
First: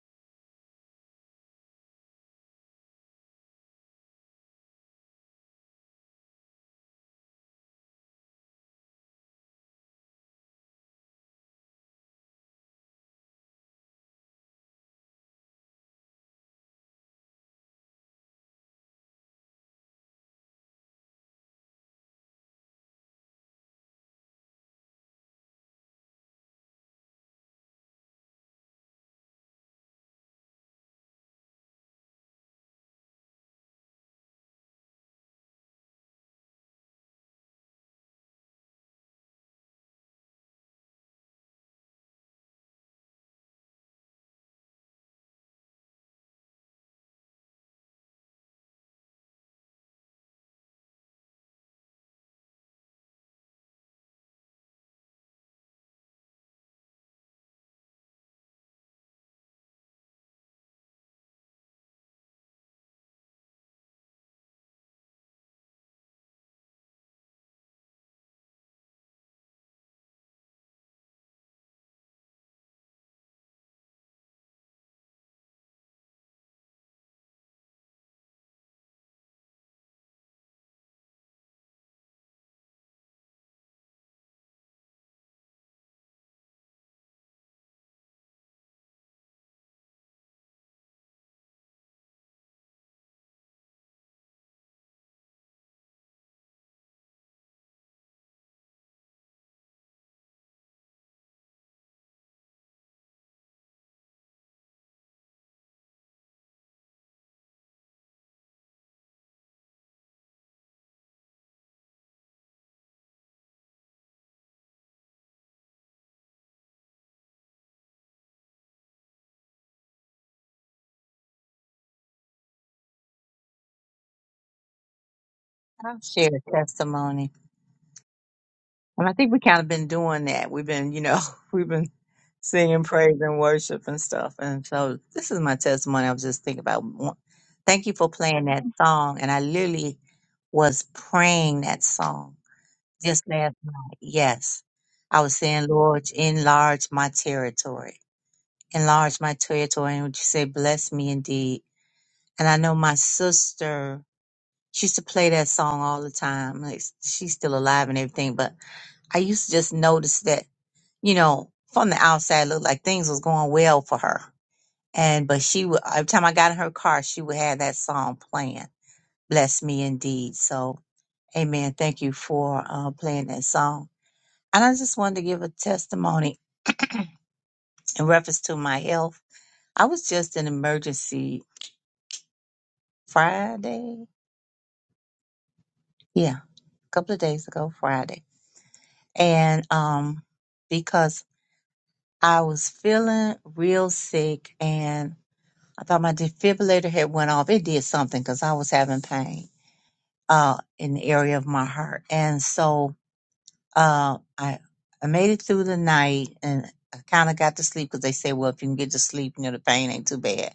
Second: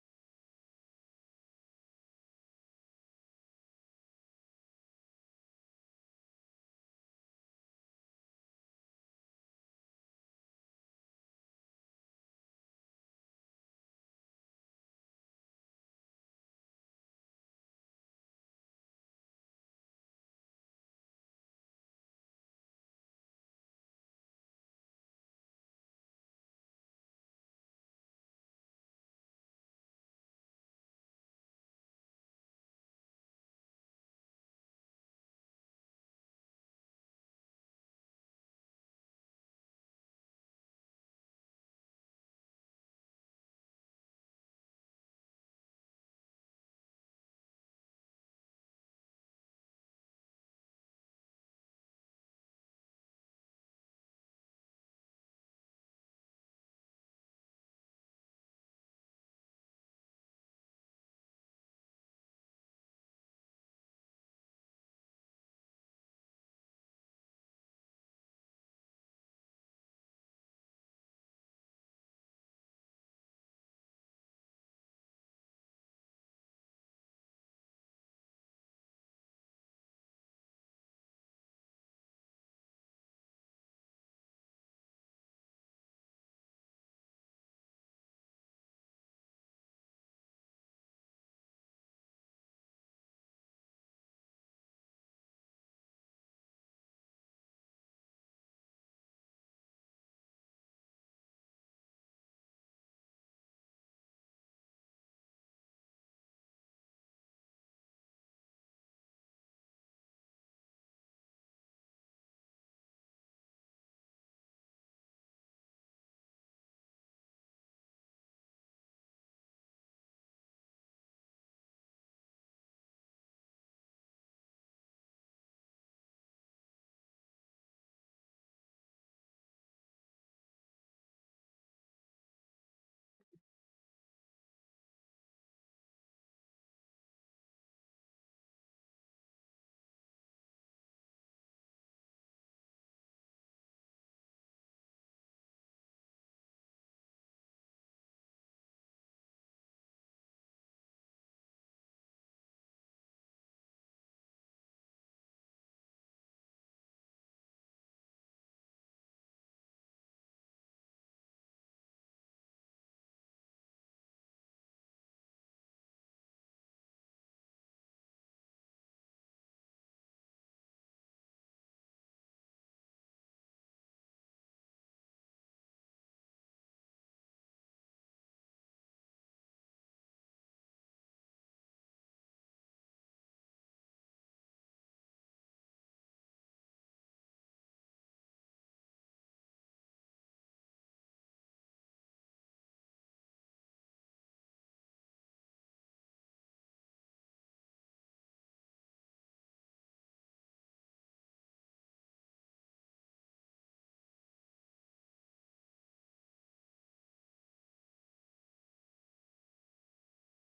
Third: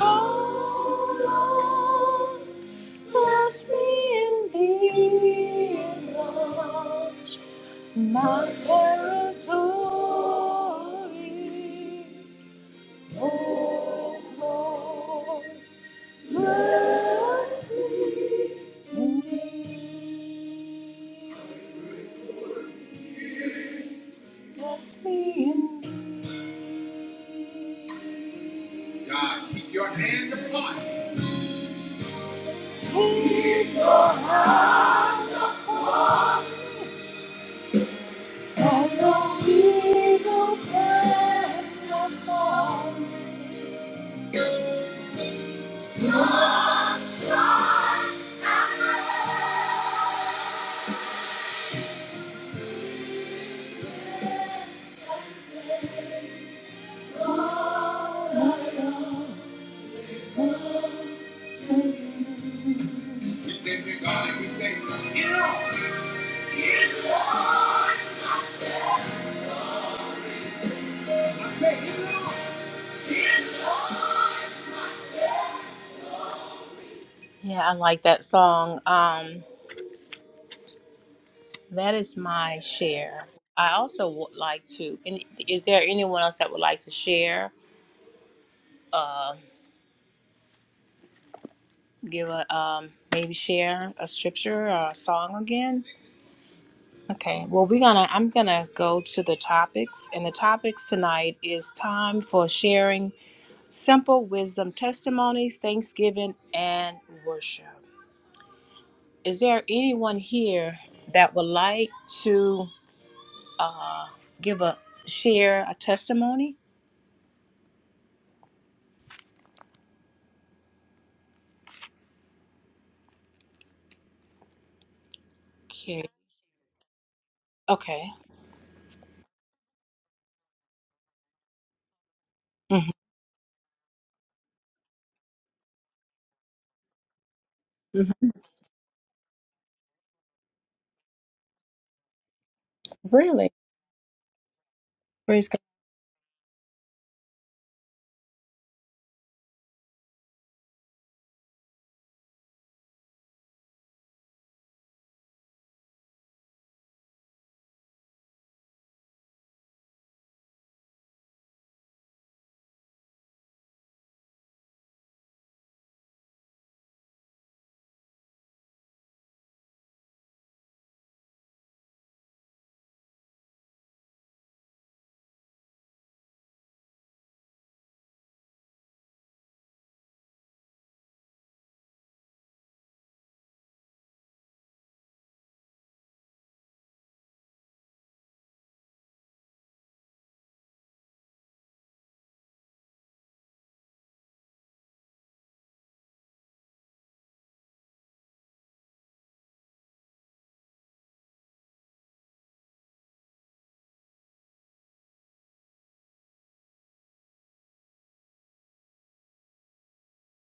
Speaker 1: Oh, Lord, bless me indeed, Lord, my territory, Lord. Bless me indeed. We stand here, God, and we say, Get on! Get on! I say, Get on! Get on! Yeah, I like that song. Um, that is my share. I also would like to. And is there anyone else that would like to share? Uh, give a um, maybe share a scripture or a song again. Okay. Well, we're gonna. I'm gonna go to the topics, and the topics tonight is time for sharing. simple wisdom testimonies, thanksgiving, and worship. Is there anyone here that would like to give a share a testimony?
Speaker 3: I'll
Speaker 1: Okay.
Speaker 3: share a testimony.
Speaker 1: Okay.
Speaker 3: And I think we kind of been doing that. We've been, you know, we've been singing
Speaker 1: Mhm.
Speaker 3: praise and worship and stuff. And so this is my testimony. I was just thinking about. one- Thank you for
Speaker 1: Mhm.
Speaker 3: playing that song. And I literally was praying that song just
Speaker 1: Really?
Speaker 3: last night. Yes. I was
Speaker 1: Praise
Speaker 3: saying, Lord, enlarge my territory. Enlarge my territory. And would you say, bless me indeed? And I know my sister, she used to play that song all the time. Like, she's still alive and everything. But I used to just notice that you know, from the outside it looked like things was going well for her. And but she would every time I got in her car, she would have that song playing. Bless me indeed. So Amen. Thank you for uh, playing that song. And I just wanted to give a testimony in reference to my health. I was just in emergency Friday. Yeah, a couple of days ago, Friday. And um because I was feeling real sick and. I thought my defibrillator had went off. It did something because I was having pain uh, in the area of my heart, and so uh, I I made it through the night and I kind of got to sleep because they said, well, if you can get to sleep, you know, the pain ain't too bad.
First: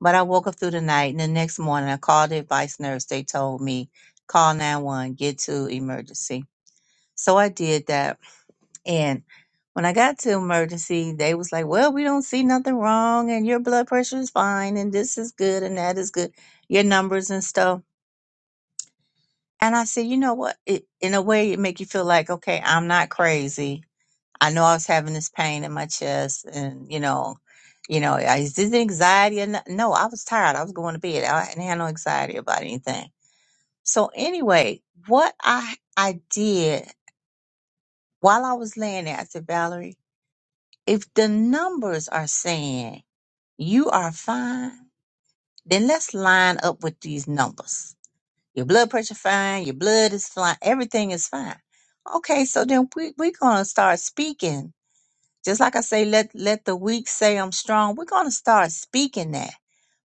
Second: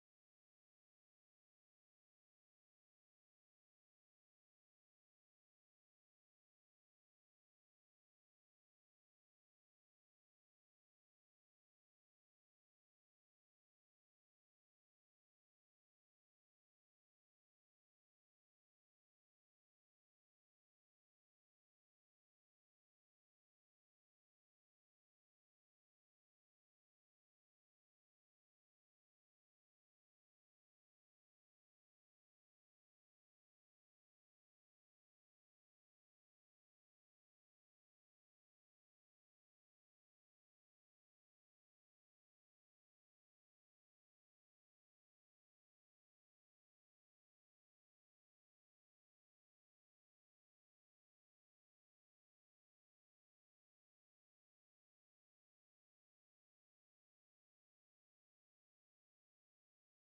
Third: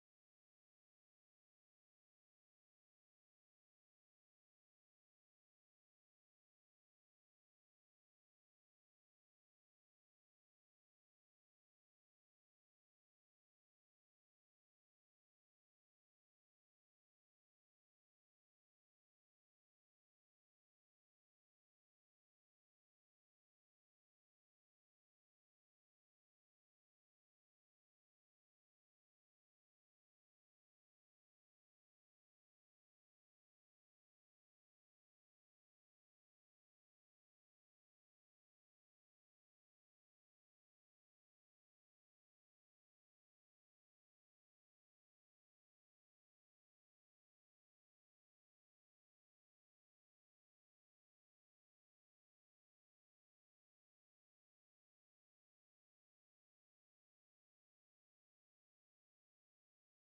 Speaker 3: But I woke up through the night, and the next morning I called the advice nurse. They told me call 911, get to emergency. So I did that and when I got to emergency, they was like, "Well, we don't see nothing wrong, and your blood pressure is fine, and this is good, and that is good, your numbers and stuff." And I said, "You know what? It, in a way, it make you feel like, okay, I'm not crazy. I know I was having this pain in my chest, and you know, you know, I- is this anxiety? Or no, no, I was tired. I was going to bed. I hadn't had no anxiety about anything. So anyway, what I I did while I was laying there, I said, Valerie." if the numbers are saying you are fine, then let's line up with these numbers. Your blood pressure fine, your blood is fine, everything is fine. Okay, so then we, we're gonna start speaking. Just like I say, let let the weak say I'm strong. We're gonna start speaking that.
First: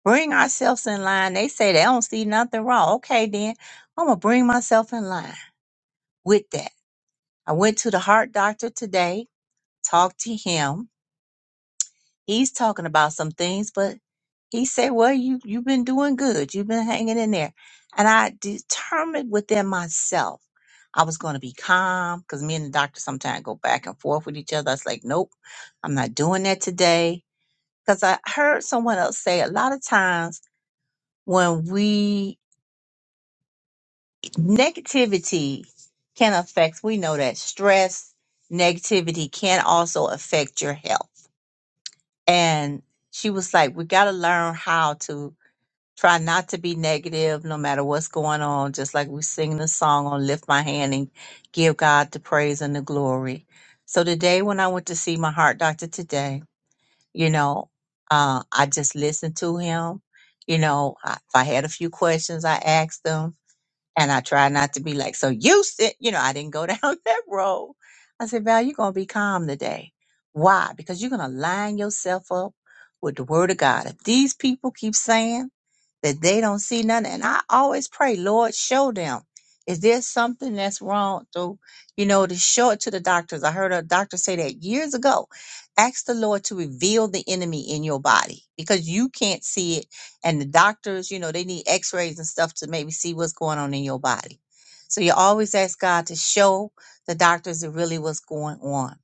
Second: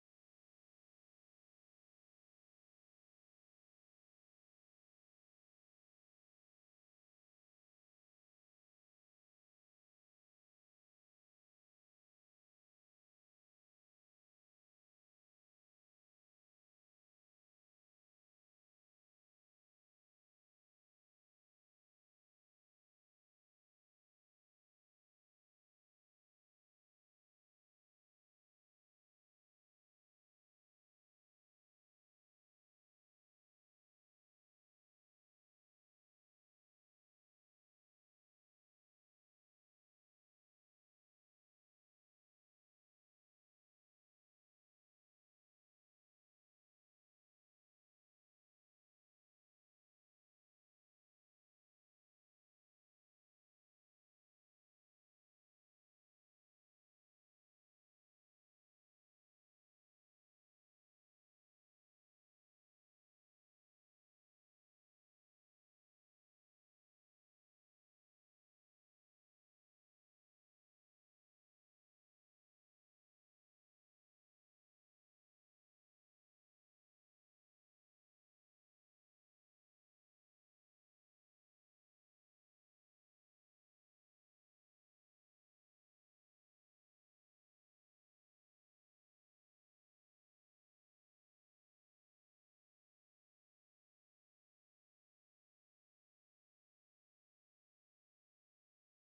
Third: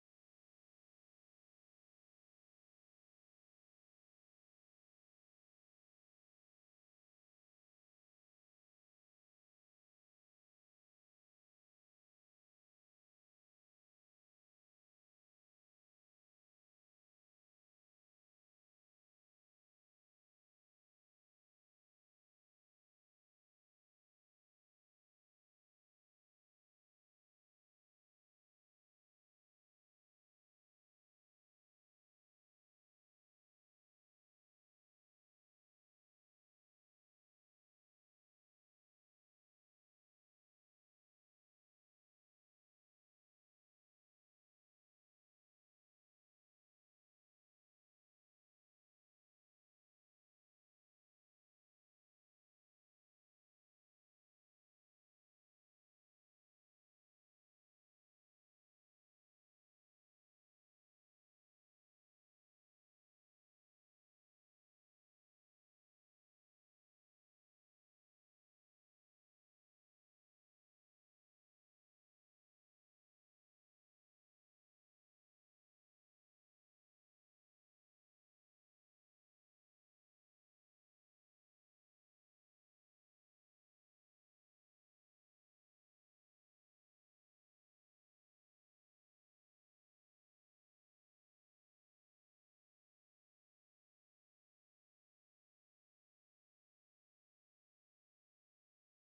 Speaker 3: Bring ourselves in line. They say they don't see nothing wrong. Okay, then I'm gonna bring myself in line with that. I went to the heart doctor today, talked to him He's talking about some things, but he said, "Well, you you've been doing good. You've been hanging in there." And I determined within myself I was going to be calm because me and the doctor sometimes go back and forth with each other. I was like, "Nope, I'm not doing that today." Because I heard someone else say a lot of times when we negativity can affect. We know that stress, negativity can also affect your health, and she was like, "We got to learn how to." Try not to be negative no matter what's going on. Just like we sing the song on Lift My Hand and give God the praise and the glory. So today when I went to see my heart doctor today, you know, uh, I just listened to him. You know, I, if I had a few questions, I asked him and I try not to be like, so you sit, you know, I didn't go down that road. I said, Val, you're going to be calm today. Why? Because you're going to line yourself up with the word of God. If these people keep saying that they don't see nothing, and I always pray, Lord, show them. Is there something that's wrong? So, you know, to show it to the doctors. I heard a doctor say that years ago. Ask the Lord to reveal the enemy in your body because you can't see it and the doctors, you know, they need x-rays and stuff to maybe see what's going on in your body. So you always ask God to show the doctors that really what's going on.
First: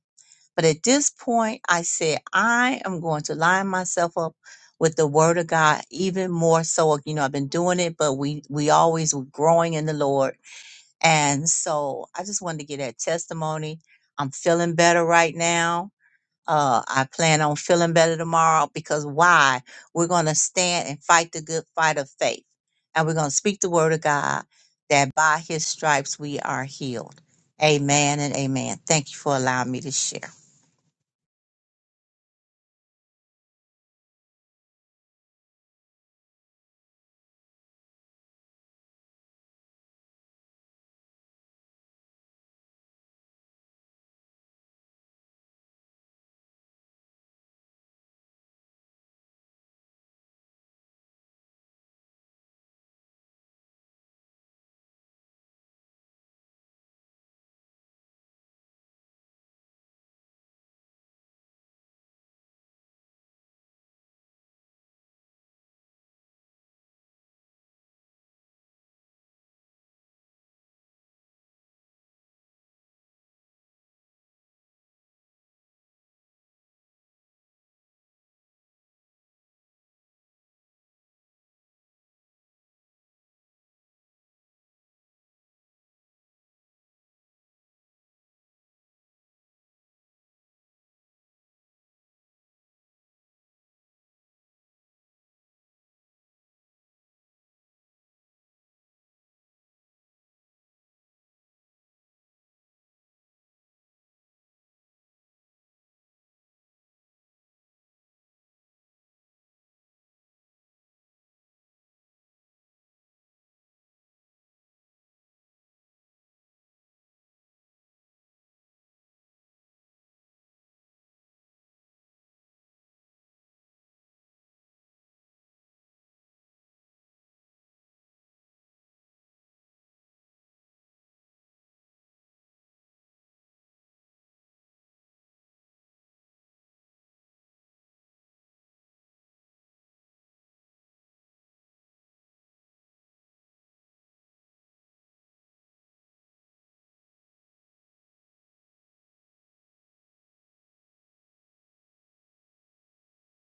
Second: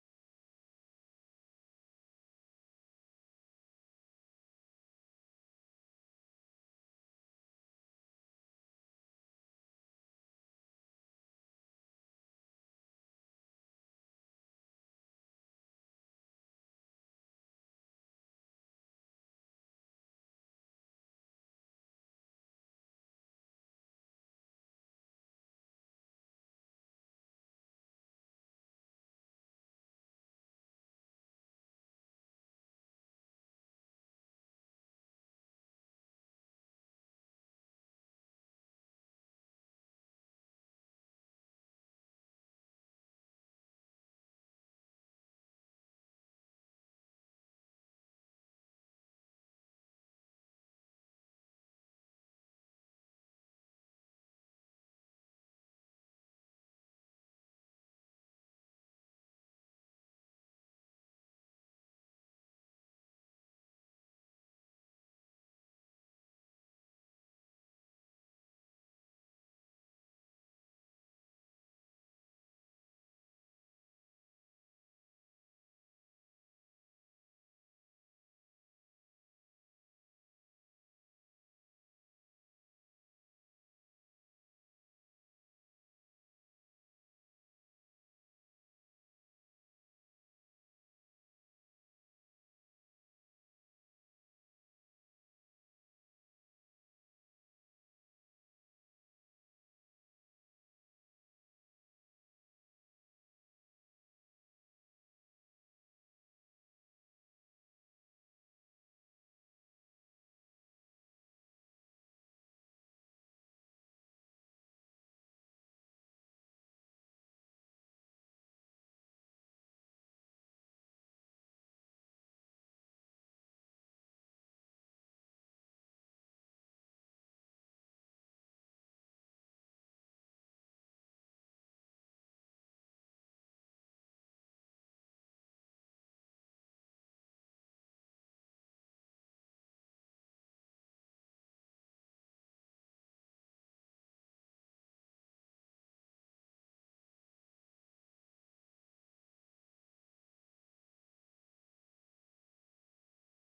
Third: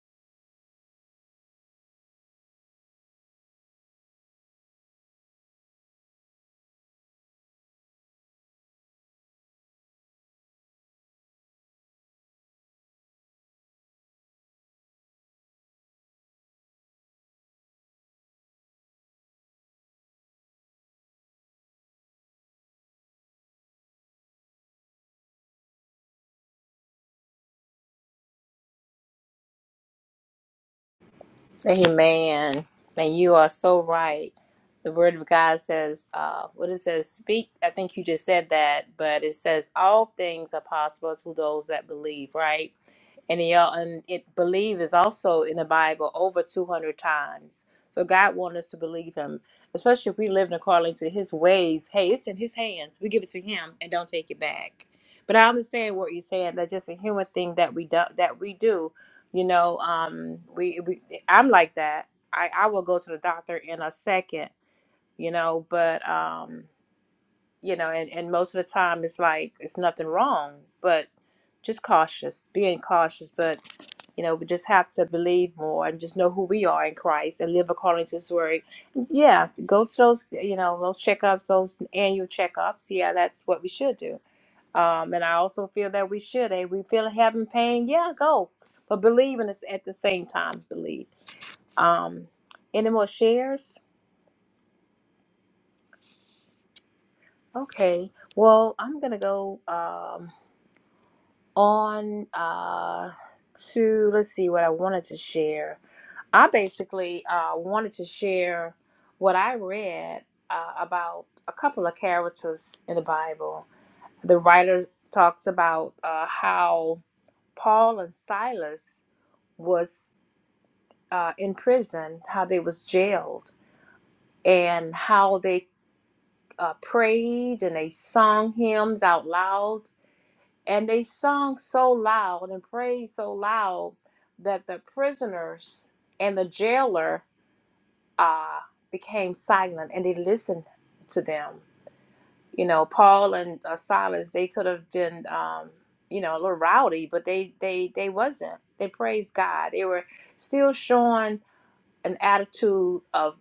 Speaker 3: But at this point, I said, I am going to line myself up with the word of God even more so. You know, I've been doing it, but we we always were growing in the Lord. And so I just wanted to get that testimony. I'm feeling better right now uh, I plan on feeling better tomorrow because why? We're going to stand and fight the good fight of faith. And we're going to speak the word of God that by his stripes we are healed. Amen and amen. Thank you for allowing me to share.
Speaker 1: Amen. And you are so right. The word of God says, uh, what it says, speak. I think you just said that, but it says, all things are possible to those that believe, right? And, it, and it believe is also in the Bible over 200 times. So God wants us to believe Him, especially if we live according to His ways. Hey, it's in His hands. We give it to Him and don't take it back. But I understand what you're saying. That's just a human thing that we do, that we do you know, um, we, we I'm like that. I, I will go to the doctor in a second, you know, but um, you know, and, and most of the time it's like it's nothing wrong, but just cautious, being cautious, but you know, we just have to believe more and just know who we are in Christ and live according to His word. Yeah, to go to those, you know, those checkups, those annual checkups. Yeah, that's what we should do um, and I also feel that we should. Hey, we feel having pain, yeah, go. But believe in us at the same time, believe. Um, any more shares? Okay. Well, I'm gonna go um on uh to let's see what I wanted to share. I basically uh wanted to share what I read uh, about a couple of characters in the Bible. The writer talks about uh, how Paul and Silas was uh, in prison, how they was jailed, and how they uh, prayed and they sung hymns out loud, and they sung so loud and prayed so loud that the prisoners and the jailer uh, became silent and they listened to them. You know, Paul and uh, Silas, they could have been, um, you know, a little rowdy, but they they they wasn't. They praised God. They were still showing an attitude of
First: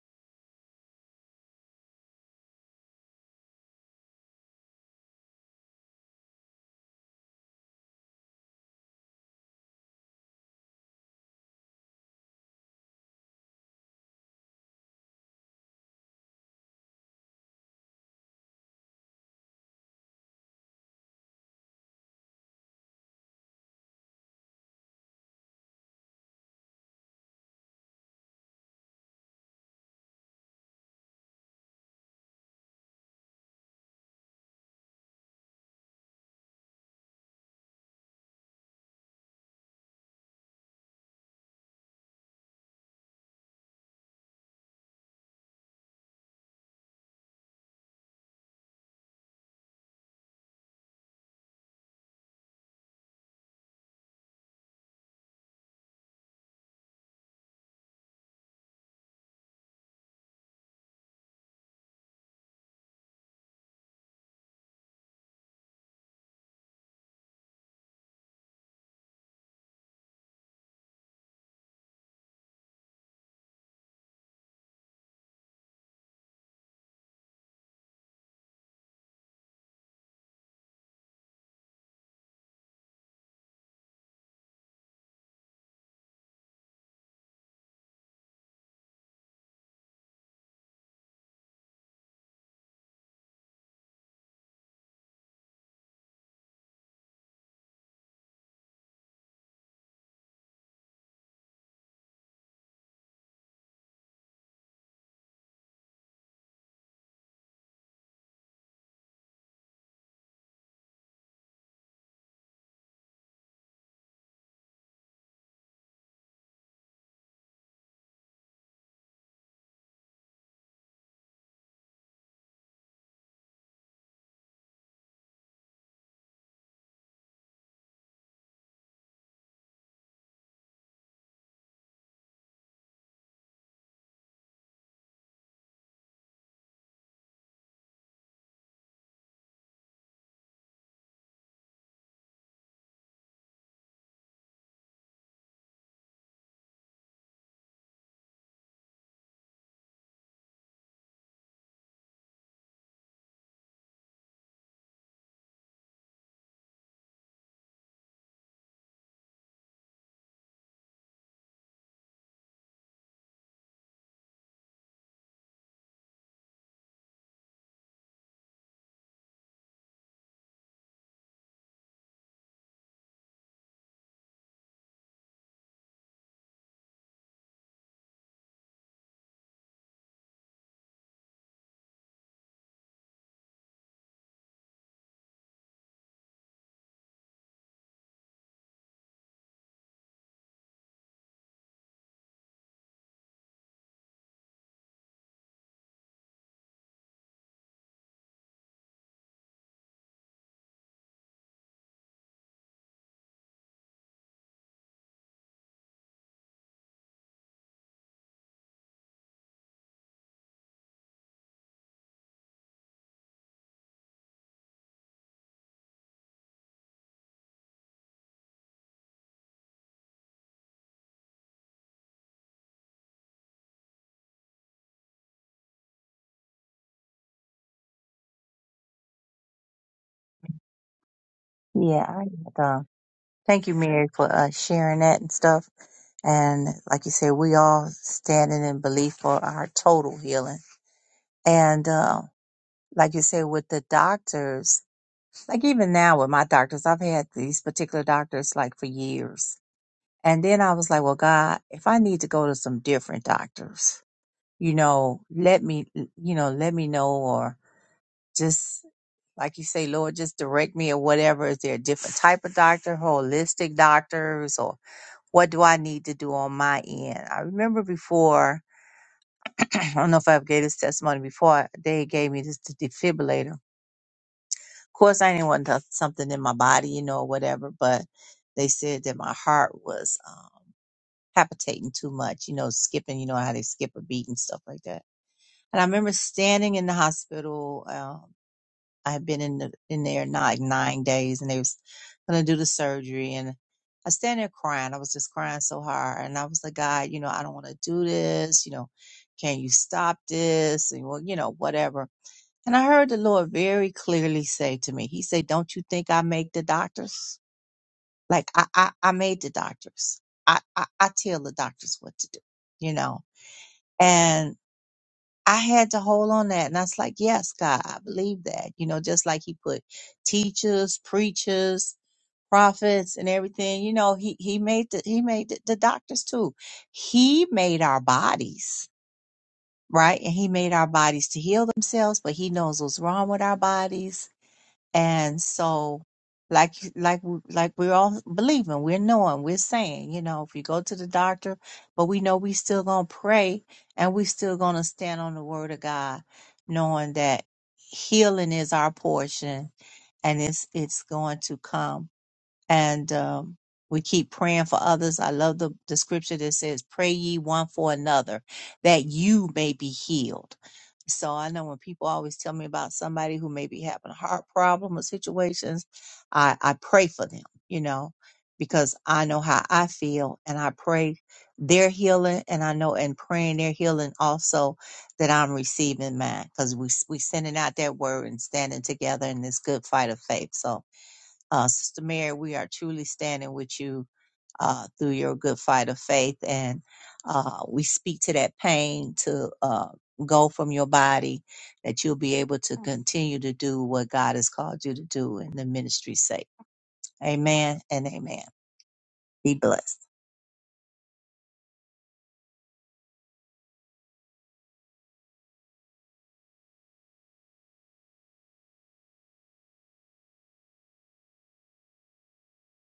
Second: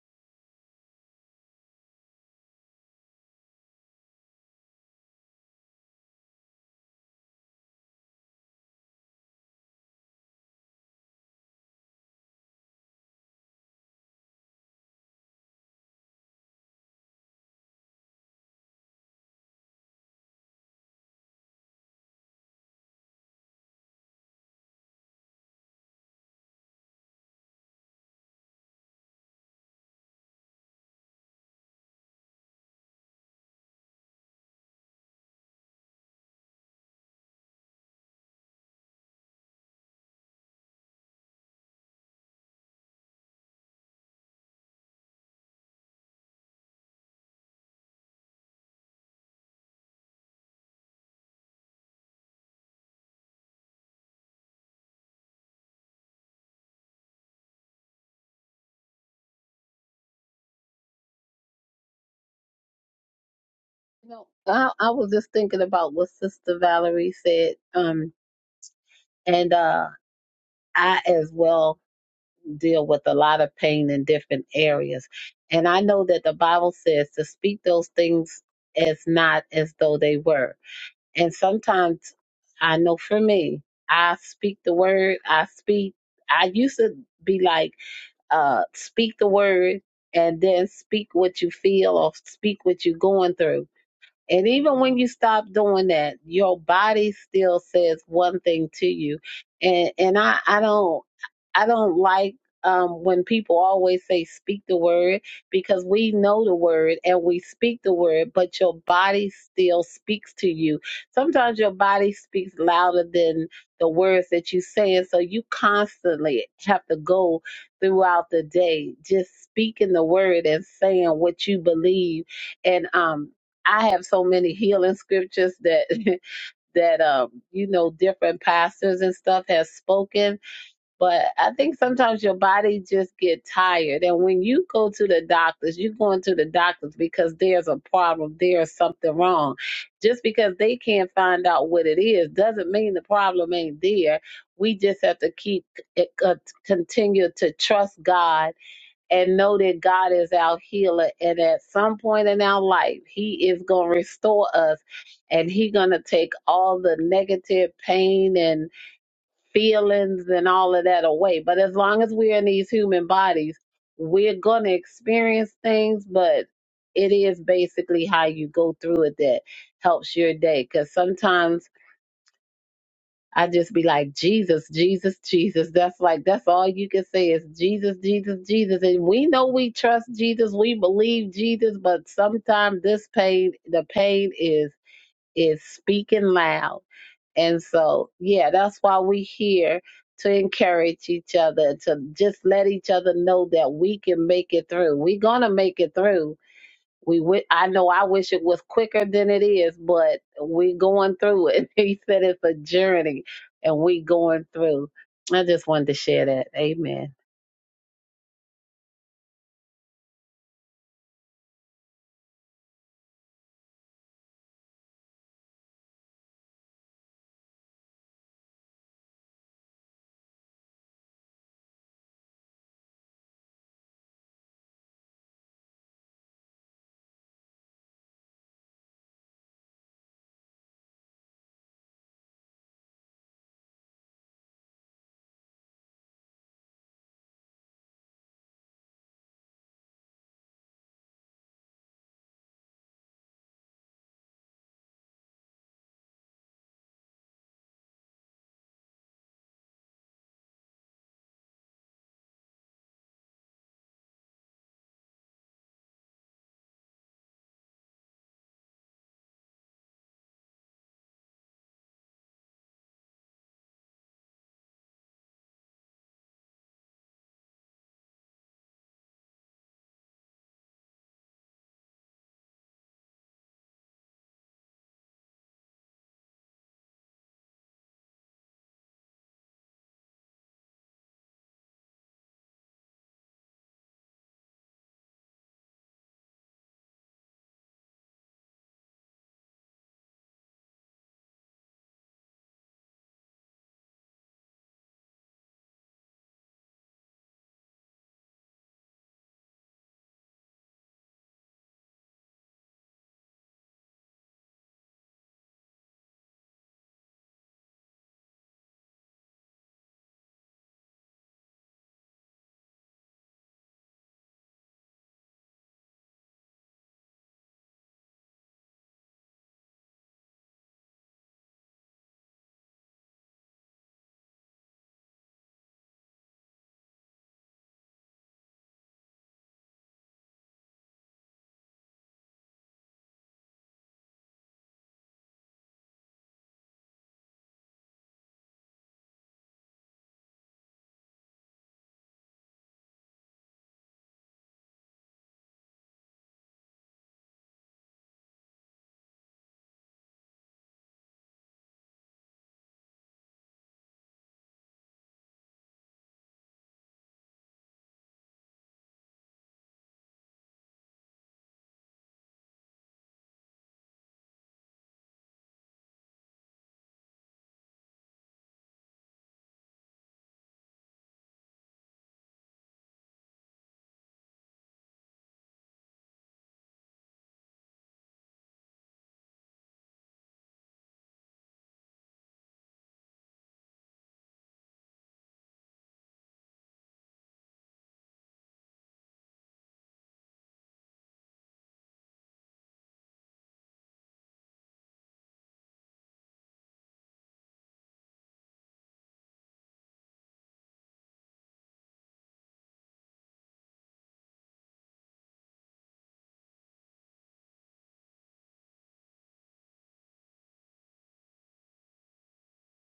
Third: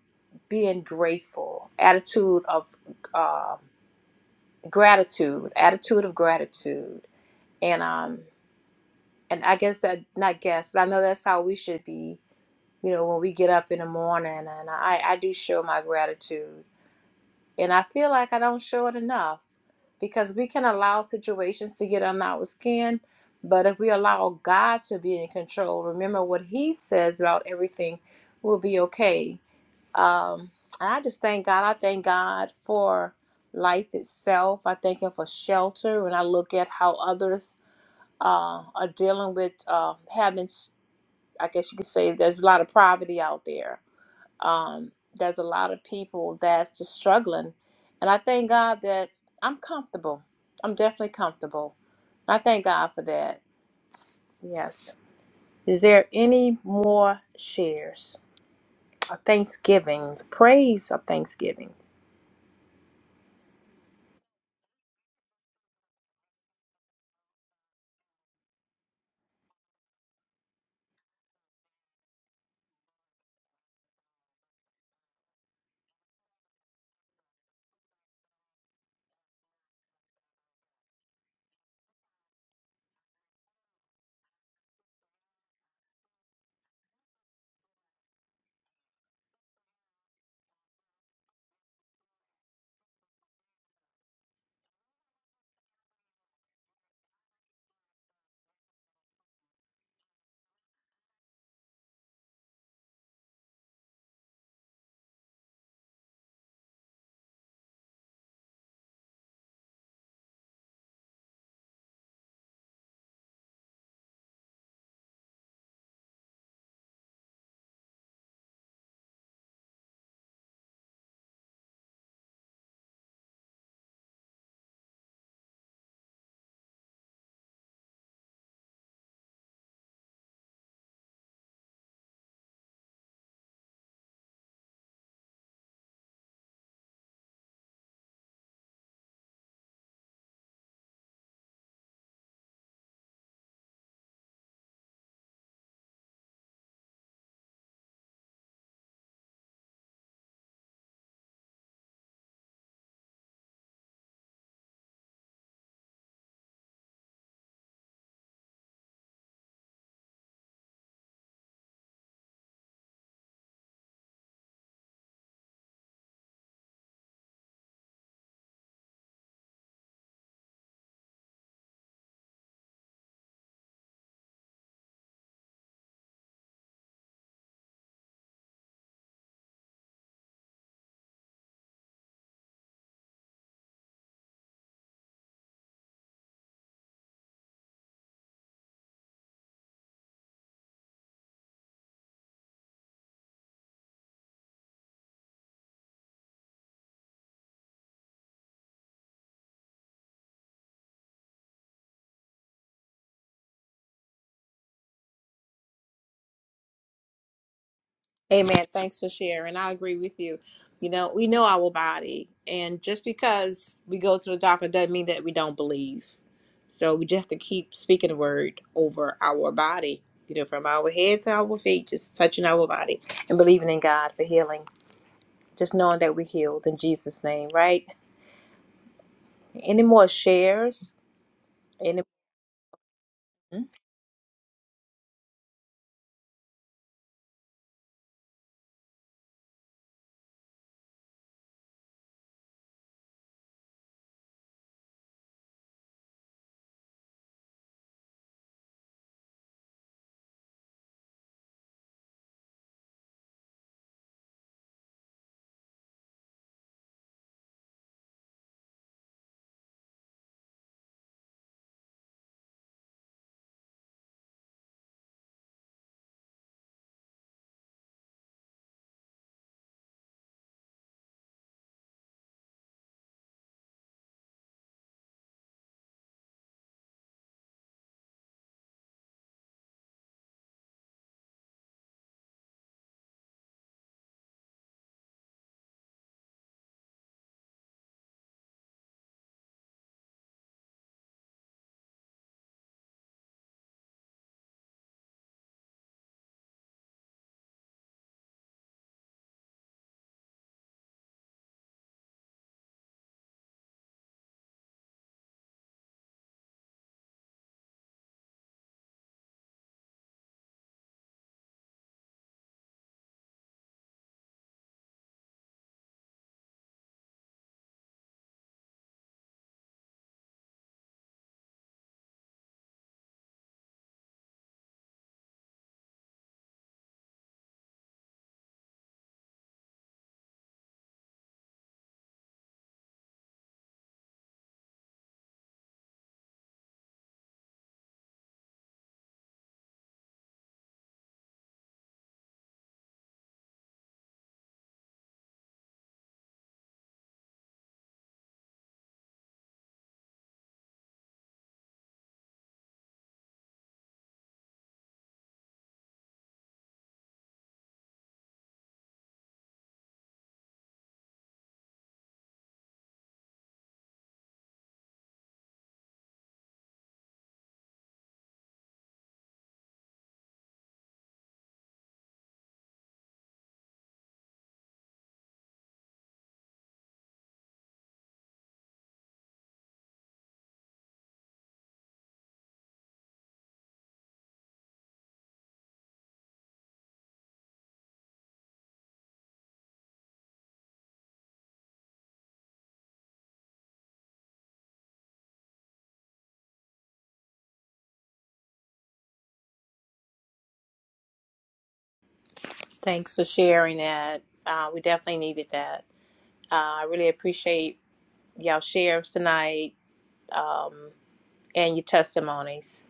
Speaker 1: being grateful, attitude of um gratitude, attitude of gratitude, and um, and I guess that not guess, but I know that's how we should be. You know, when we get up in the morning, and I I do show my gratitude, and I feel like I don't show it enough because we can allow situations to get under our skin. But if we allow God to be in control, remember what He says about everything, we'll be okay Um, and I just thank God. I thank God for life itself. I thank Him for shelter. When I look at how others uh, are dealing with uh, having, I guess you could say, there's a lot of poverty out there. Um, there's a lot of people that's just struggling. And I thank God that I'm comfortable. I'm definitely comfortable. I thank God for that. Yes. Is there any more shares or thanksgivings, praise of thanksgivings?
Speaker 2: You know, I, I was just thinking about what Sister Valerie said, um, and uh, I as well deal with a lot of pain in different areas, and I know that the Bible says to speak those things as not as though they were, and sometimes I know for me, I speak the word, I speak. I used to be like. uh, speak the word and then speak what you feel or speak what you're going through and even when you stop doing that, your body still says one thing to you. And and I, I don't I don't like um, when people always say speak the word because we know the word and we speak the word, but your body still speaks to you. Sometimes your body speaks louder than the words that you say, and so you constantly have to go throughout the day just speaking the word and saying what you believe and um I have so many healing scriptures that that um you know different pastors and stuff have spoken, but I think sometimes your body just get tired, and when you go to the doctors, you're going to the doctors because there's a problem, there's something wrong. Just because they can't find out what it is doesn't mean the problem ain't there. We just have to keep it, uh, continue to trust God and know that God is our healer. And at some point in our life, He is going to restore us and He going to take all the negative pain and feelings and all of that away. But as long as we're in these human bodies, we're going to experience things, but it is basically how you go through it that helps your day. Because sometimes I just be like, Jesus, Jesus, Jesus. That's like, that's all you can say is Jesus, Jesus, Jesus. And we know we trust Jesus, we believe Jesus, but sometimes this pain, the pain is, is speaking loud. And so, yeah, that's why we here to encourage each other, to just let each other know that we can make it through. We're going to make it through we wi- I know I wish it was quicker than it is, but we going through it. He said it's a journey and we going through. I just wanted to share that. Amen.
Speaker 1: Amen. Thanks for sharing. I agree with you. You know, we know our body, and just because we go to the doctor doesn't mean that we don't believe. So we just have to keep speaking the word over our body, you know, from our head to our feet, just touching our body and believing in God for healing. Just knowing that we're healed in Jesus' name, right? Any more shares? Any?
Speaker 3: Yeah, I had, uh, thank you, Mary, for uh, sharing that and stuff. And like you said, we all standing in belief for our total healing. And uh, like you said, with the doctors. Like even now with my doctors, I've had these particular doctors like for years. And then I was like, well, God, if I need to go to some different doctors, you know, let me, you know, let me know or just like you say, Lord, just direct me or whatever. Is there a different type of doctor, holistic doctors, or what do I need to do on my end? I remember before, I don't know if I've gave this testimony before, they gave me this defibrillator course, I didn't want to, something in my body, you know, or whatever, but they said that my heart was um, palpitating too much, you know, skipping, you know, how they skip a beat and stuff like that. And I remember standing in the hospital. Um, I had been in the, in there not like nine days, and they was gonna do the surgery, and I stand there crying. I was just crying so hard, and I was like, God, you know, I don't want to do this. You know, can you stop this? And well, you know, whatever. And I heard the Lord very clearly say to me, He said, Don't you think I make the doctors? Like I I, I made the doctors. I, I I tell the doctors what to do, you know. And I had to hold on that and I was like, Yes, God, I believe that. You know, just like he put teachers, preachers, prophets and everything, you know, he he made the he made the, the doctors too. He made our bodies, right? And he made our bodies to heal themselves, but he knows what's wrong with our bodies And so, like, like, we- like we're all believing, we're knowing, we're saying, you know, if we go to the doctor, but we know we still gonna pray and we still gonna stand on the word of God, knowing that healing is our portion and it's, it's going to come. And, um, we keep praying for others. I love the, the scripture that says, pray ye one for another that you may be healed so I know when people always tell me about somebody who may be having a heart problem or situations, I, I pray for them, you know, because I know how I feel and I pray their healing and I know in praying their healing also that I'm receiving mine because we, we sending out that word and standing together in this good fight of faith. So uh, Sister Mary, we are truly standing with you uh, through your good fight of faith. And uh, we speak to that pain to uh, go from your body, that you'll be able to continue to do what God has called you to do in the ministry's sake. Amen and amen. Be blessed.
Speaker 1: Thanks for sharing that. Uh, we definitely needed that. Uh, I really appreciate y'all shares tonight. Um, and your testimonies.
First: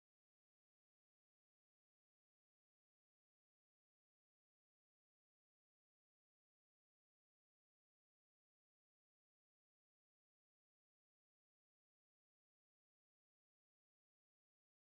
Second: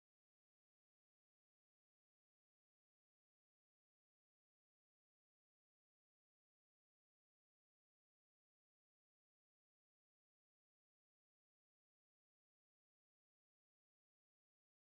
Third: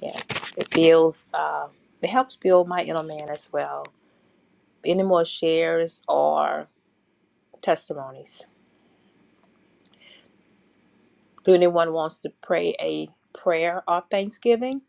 Speaker 1: Yeah, it builds, uh, it helps build my inner man as well. Any more shares or testimonies? Do anyone wants to pray a prayer or thanksgiving?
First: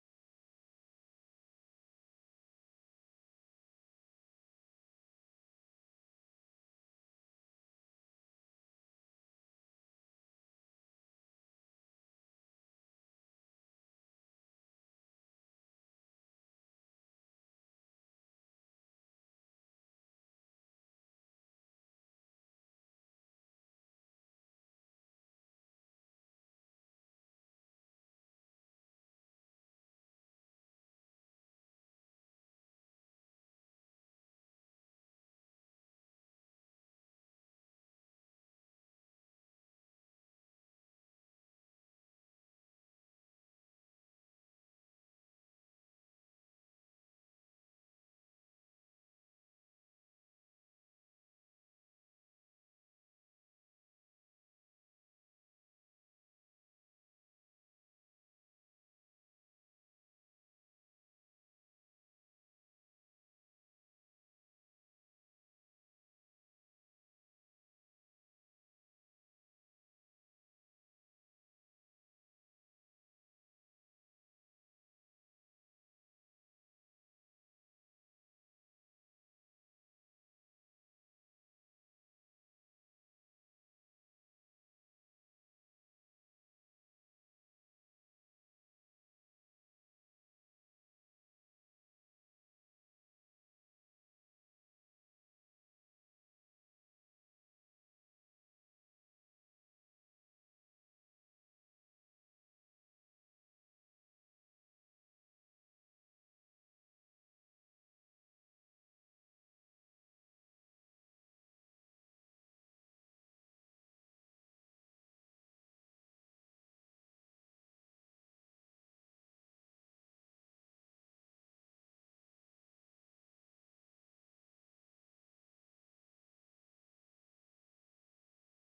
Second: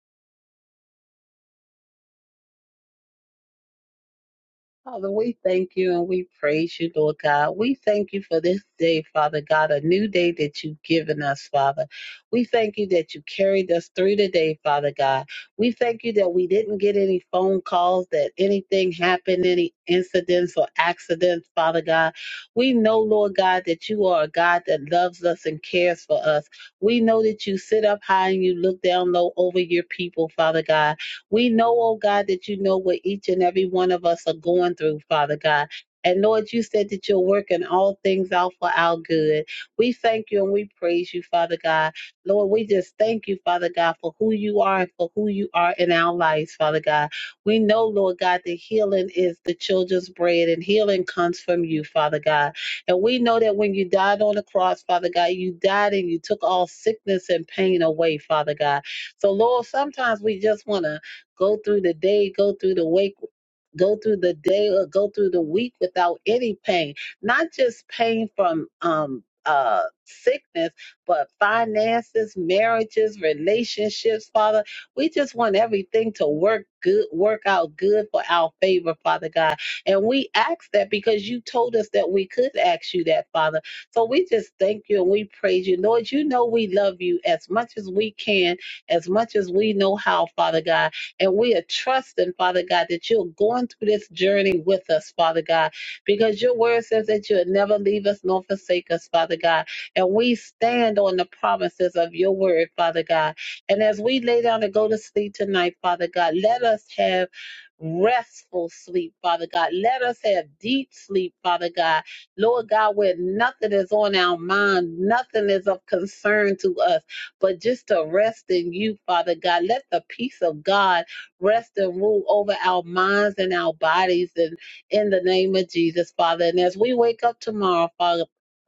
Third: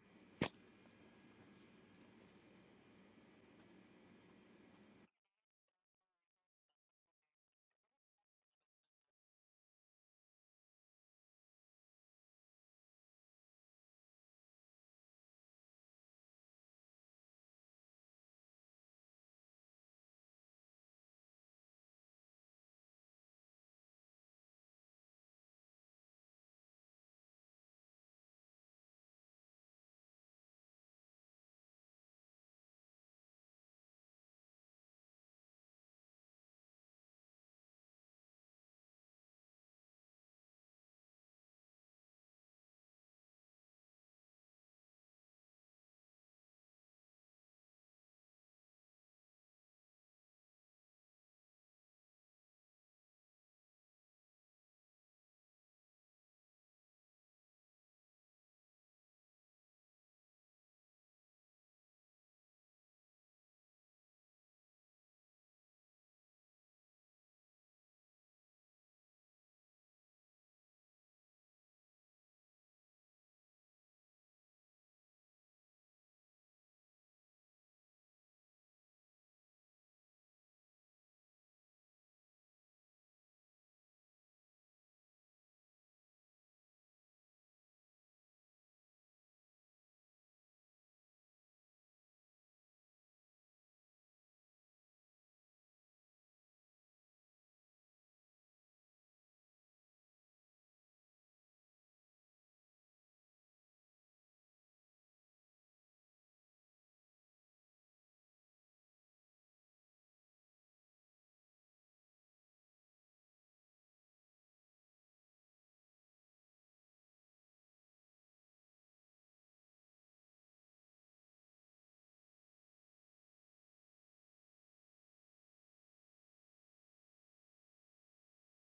Speaker 2: Father, we thank you and we praise you, Lord God. We thank you for this day, Father God, a new day that you've given us, Father. We thank you that you carried us through the day, Father God. We thank you that we didn't get any phone calls, that anything happened, any incidents or accidents, Father God. We know, Lord God, that you are a God that loves us and cares for us. We know that you sit up high and you look down low over your people, Father God. We know, oh God, that you know what each and every one of us are going through, Father God. And Lord, you said that you're working all things out for our good. We thank you and we praise you, Father God. Lord, we just thank you, Father God, for who you are and for who you are in our lives, Father God. We know, Lord God, that healing is the children's bread and healing comes from you, Father God. And we know that when you died on the cross, Father God, you died and you took all sickness and pain away, Father God. So, Lord, sometimes we just want to Go through the day, go through the wake, go through the day or go through the week without any pain. Not just pain from um uh sickness, but finances, marriages, relationships, Father. We just want everything to work good, work out good for our favor, Father God. And we ask that because you told us that we could ask you that, Father. So we just thank you and we praise you. Lord, you know we love you as much as we can, as much as we know how, Father God. And we are trusting, Father God, that you're going through this journey with us, Father God, because your word says that you'll never leave us nor forsake us, Father God. And we stand on the promises of your word, Father God. And as we lay down and go to sleep tonight, Father God, let us have restful sleep, Father God. Let us have deep sleep, Father God. Lord God, where nothing is on our mind, nothing is of concern to us, but just to rest in you, Father God. Let the peace of God rest and rule over our minds and our bodies and in the name of Jesus, Father. And as we wake up tomorrow, Father,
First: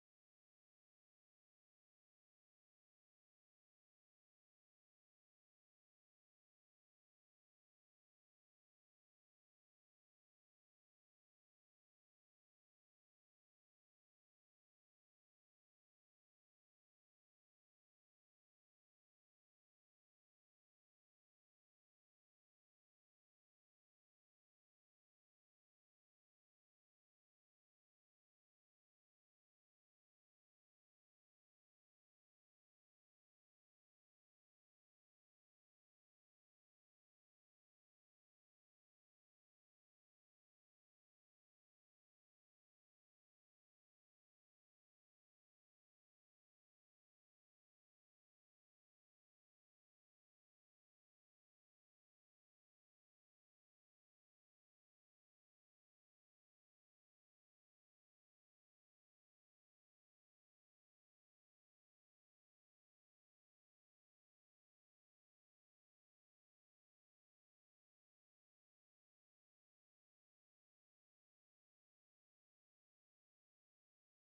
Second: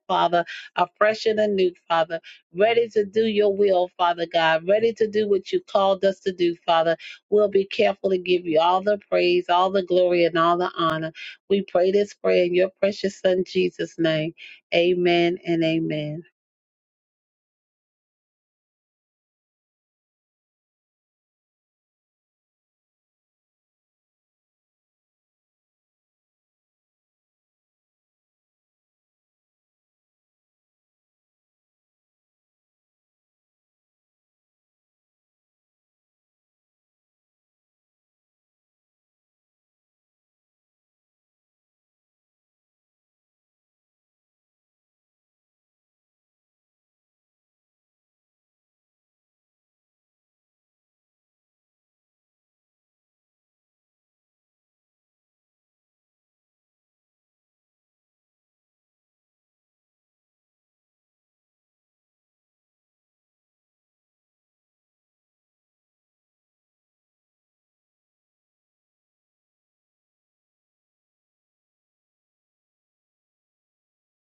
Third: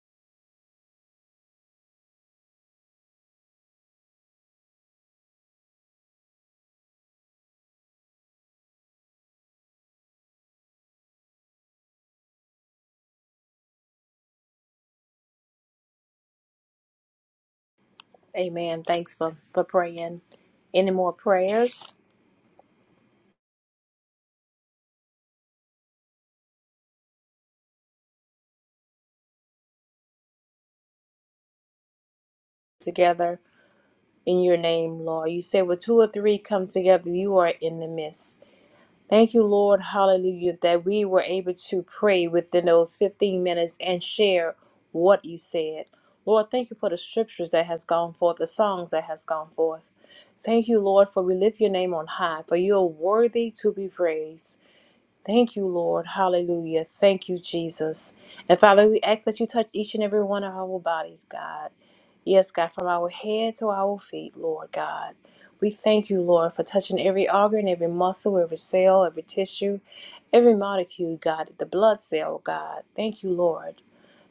Speaker 2: Father, are fresh and anew, Father, ready to do your will, Father God, ready to do what you called us to do, Father. We'll be careful to give you all the praise, all the glory, and all the honor. We pray this prayer in your precious Son, Jesus' name. Amen and amen.
Speaker 1: Amen. Thanks for, for praying. Any more prayers together in your name, Lord? You say, where two or three come together, you are in the midst. Thank you, Lord, hallelujah, that we were able to pray within those 15 minutes and share what you said. Lord, thank you for the scriptures that has gone forth, the songs that has gone forth. Thank you, Lord, for we lift your name on high, for you are worthy to be praised. Thank you, Lord. Hallelujah. Thank you, Jesus. And Father, we ask that you touch each and every one of our bodies, God. Yes, God, from our head to our feet, Lord God. We thank you, Lord, for touching every organ, every muscle, every cell, every tissue, every molecule, God, the blood cell, God. Thank you, Lord.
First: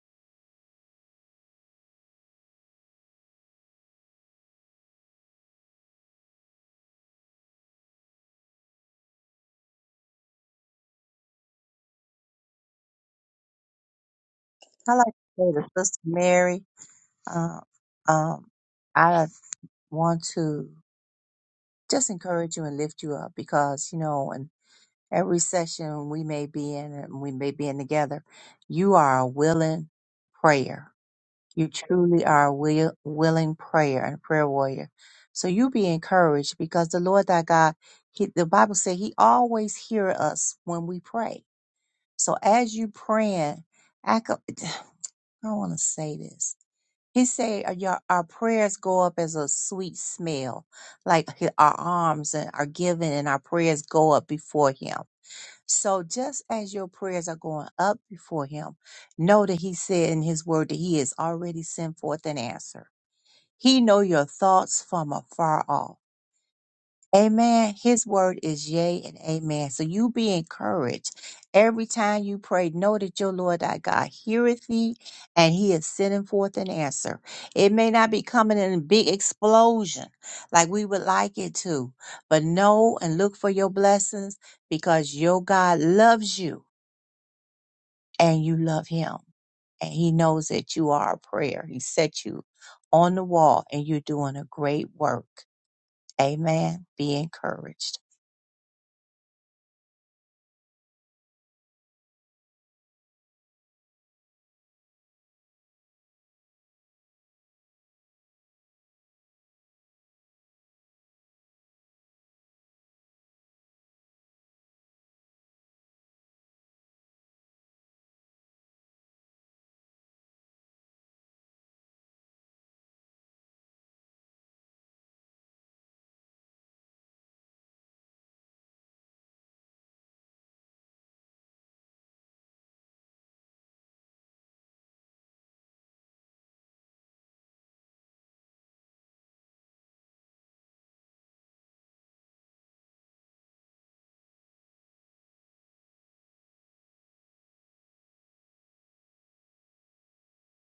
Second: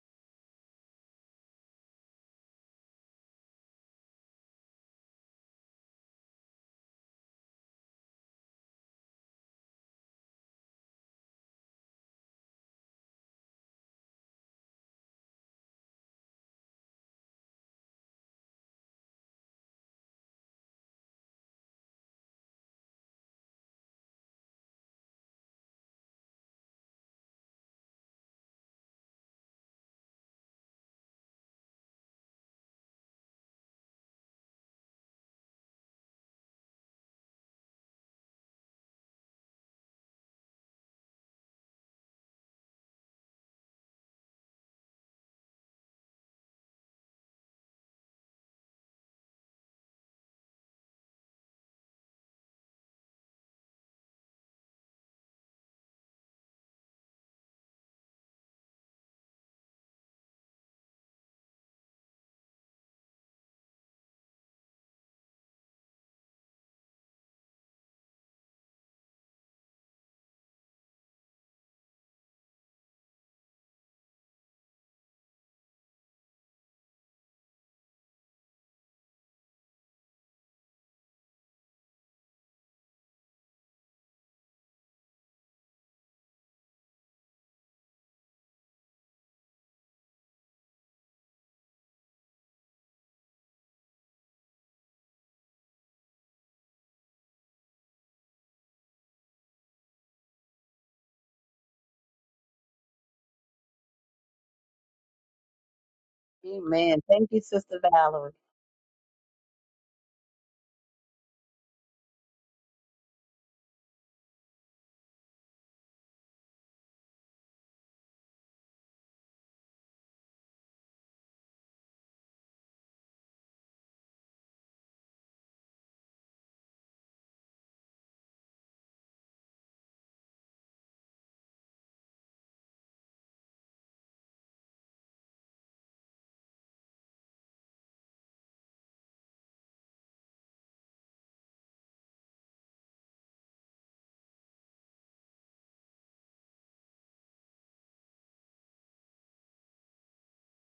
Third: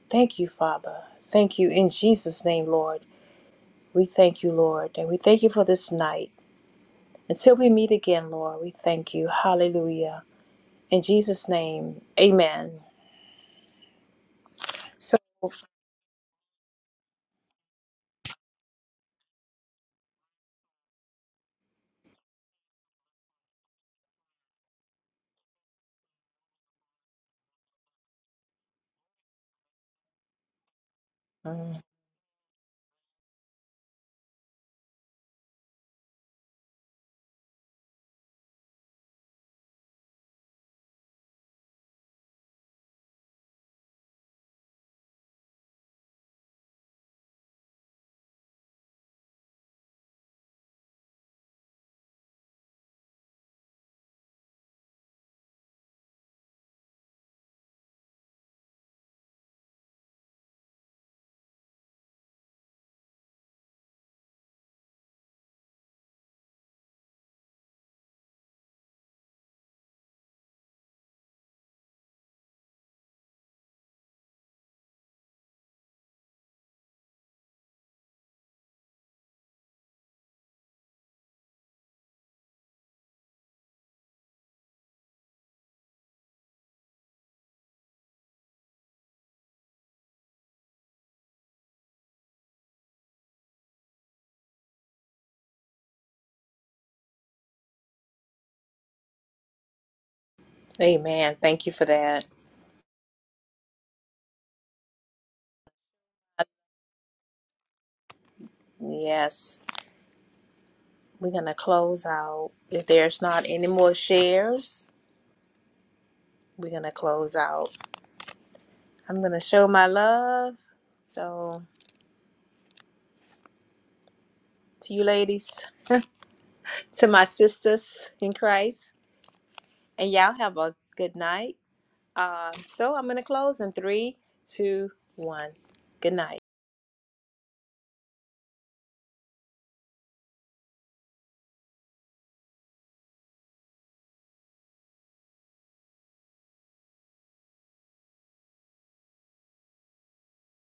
Speaker 1: Thank you, Father. Thank you in Jesus' name, Lord. We thank you, Lord, and we thank you for this night. Until we meet again, Lord, we thank you. Hallelujah. In Jesus' name, amen.
Speaker 3: I like to
Speaker 1: So,
Speaker 3: say to Sister Mary, uh, um, I want to just encourage you and lift you up because, you know, and. every session we may be in and we may be in together, you are a willing prayer. You
Speaker 1: mm,
Speaker 3: truly are a will, willing prayer and prayer warrior. So you be encouraged because the Lord thy God, he, the Bible said he always hear us when we pray. So as you praying, I, co- I don't want to say this. He said uh, your, our prayers go up as a sweet smell, like hi- our arms and are given and our prayers go up before him. So just as your prayers are going up before him, know that he said in his word that he has already sent forth an answer. He know your thoughts from afar off. Amen. His word is yea and amen. So you be encouraged every time you pray. Know that your Lord thy God heareth thee and he is sending forth an answer. It may not be coming in a big explosion like we would like it to, but know and look for your blessings because your God loves you and you love him and he knows that you are a prayer. He set you on the wall and you're doing a great work. Amen. Be encouraged.
Speaker 1: amen. Thank you for that.
Speaker 2: Amen. Thank you, Sister Valerie.
Speaker 1: Yes, we're going to close out. If there's not any more shares, we're going to close out. I'm going to show my love. So, to you ladies, to my sisters in Christ, and y'all have a good night. Uh, so, I'm going to close in three, two, one. Good night.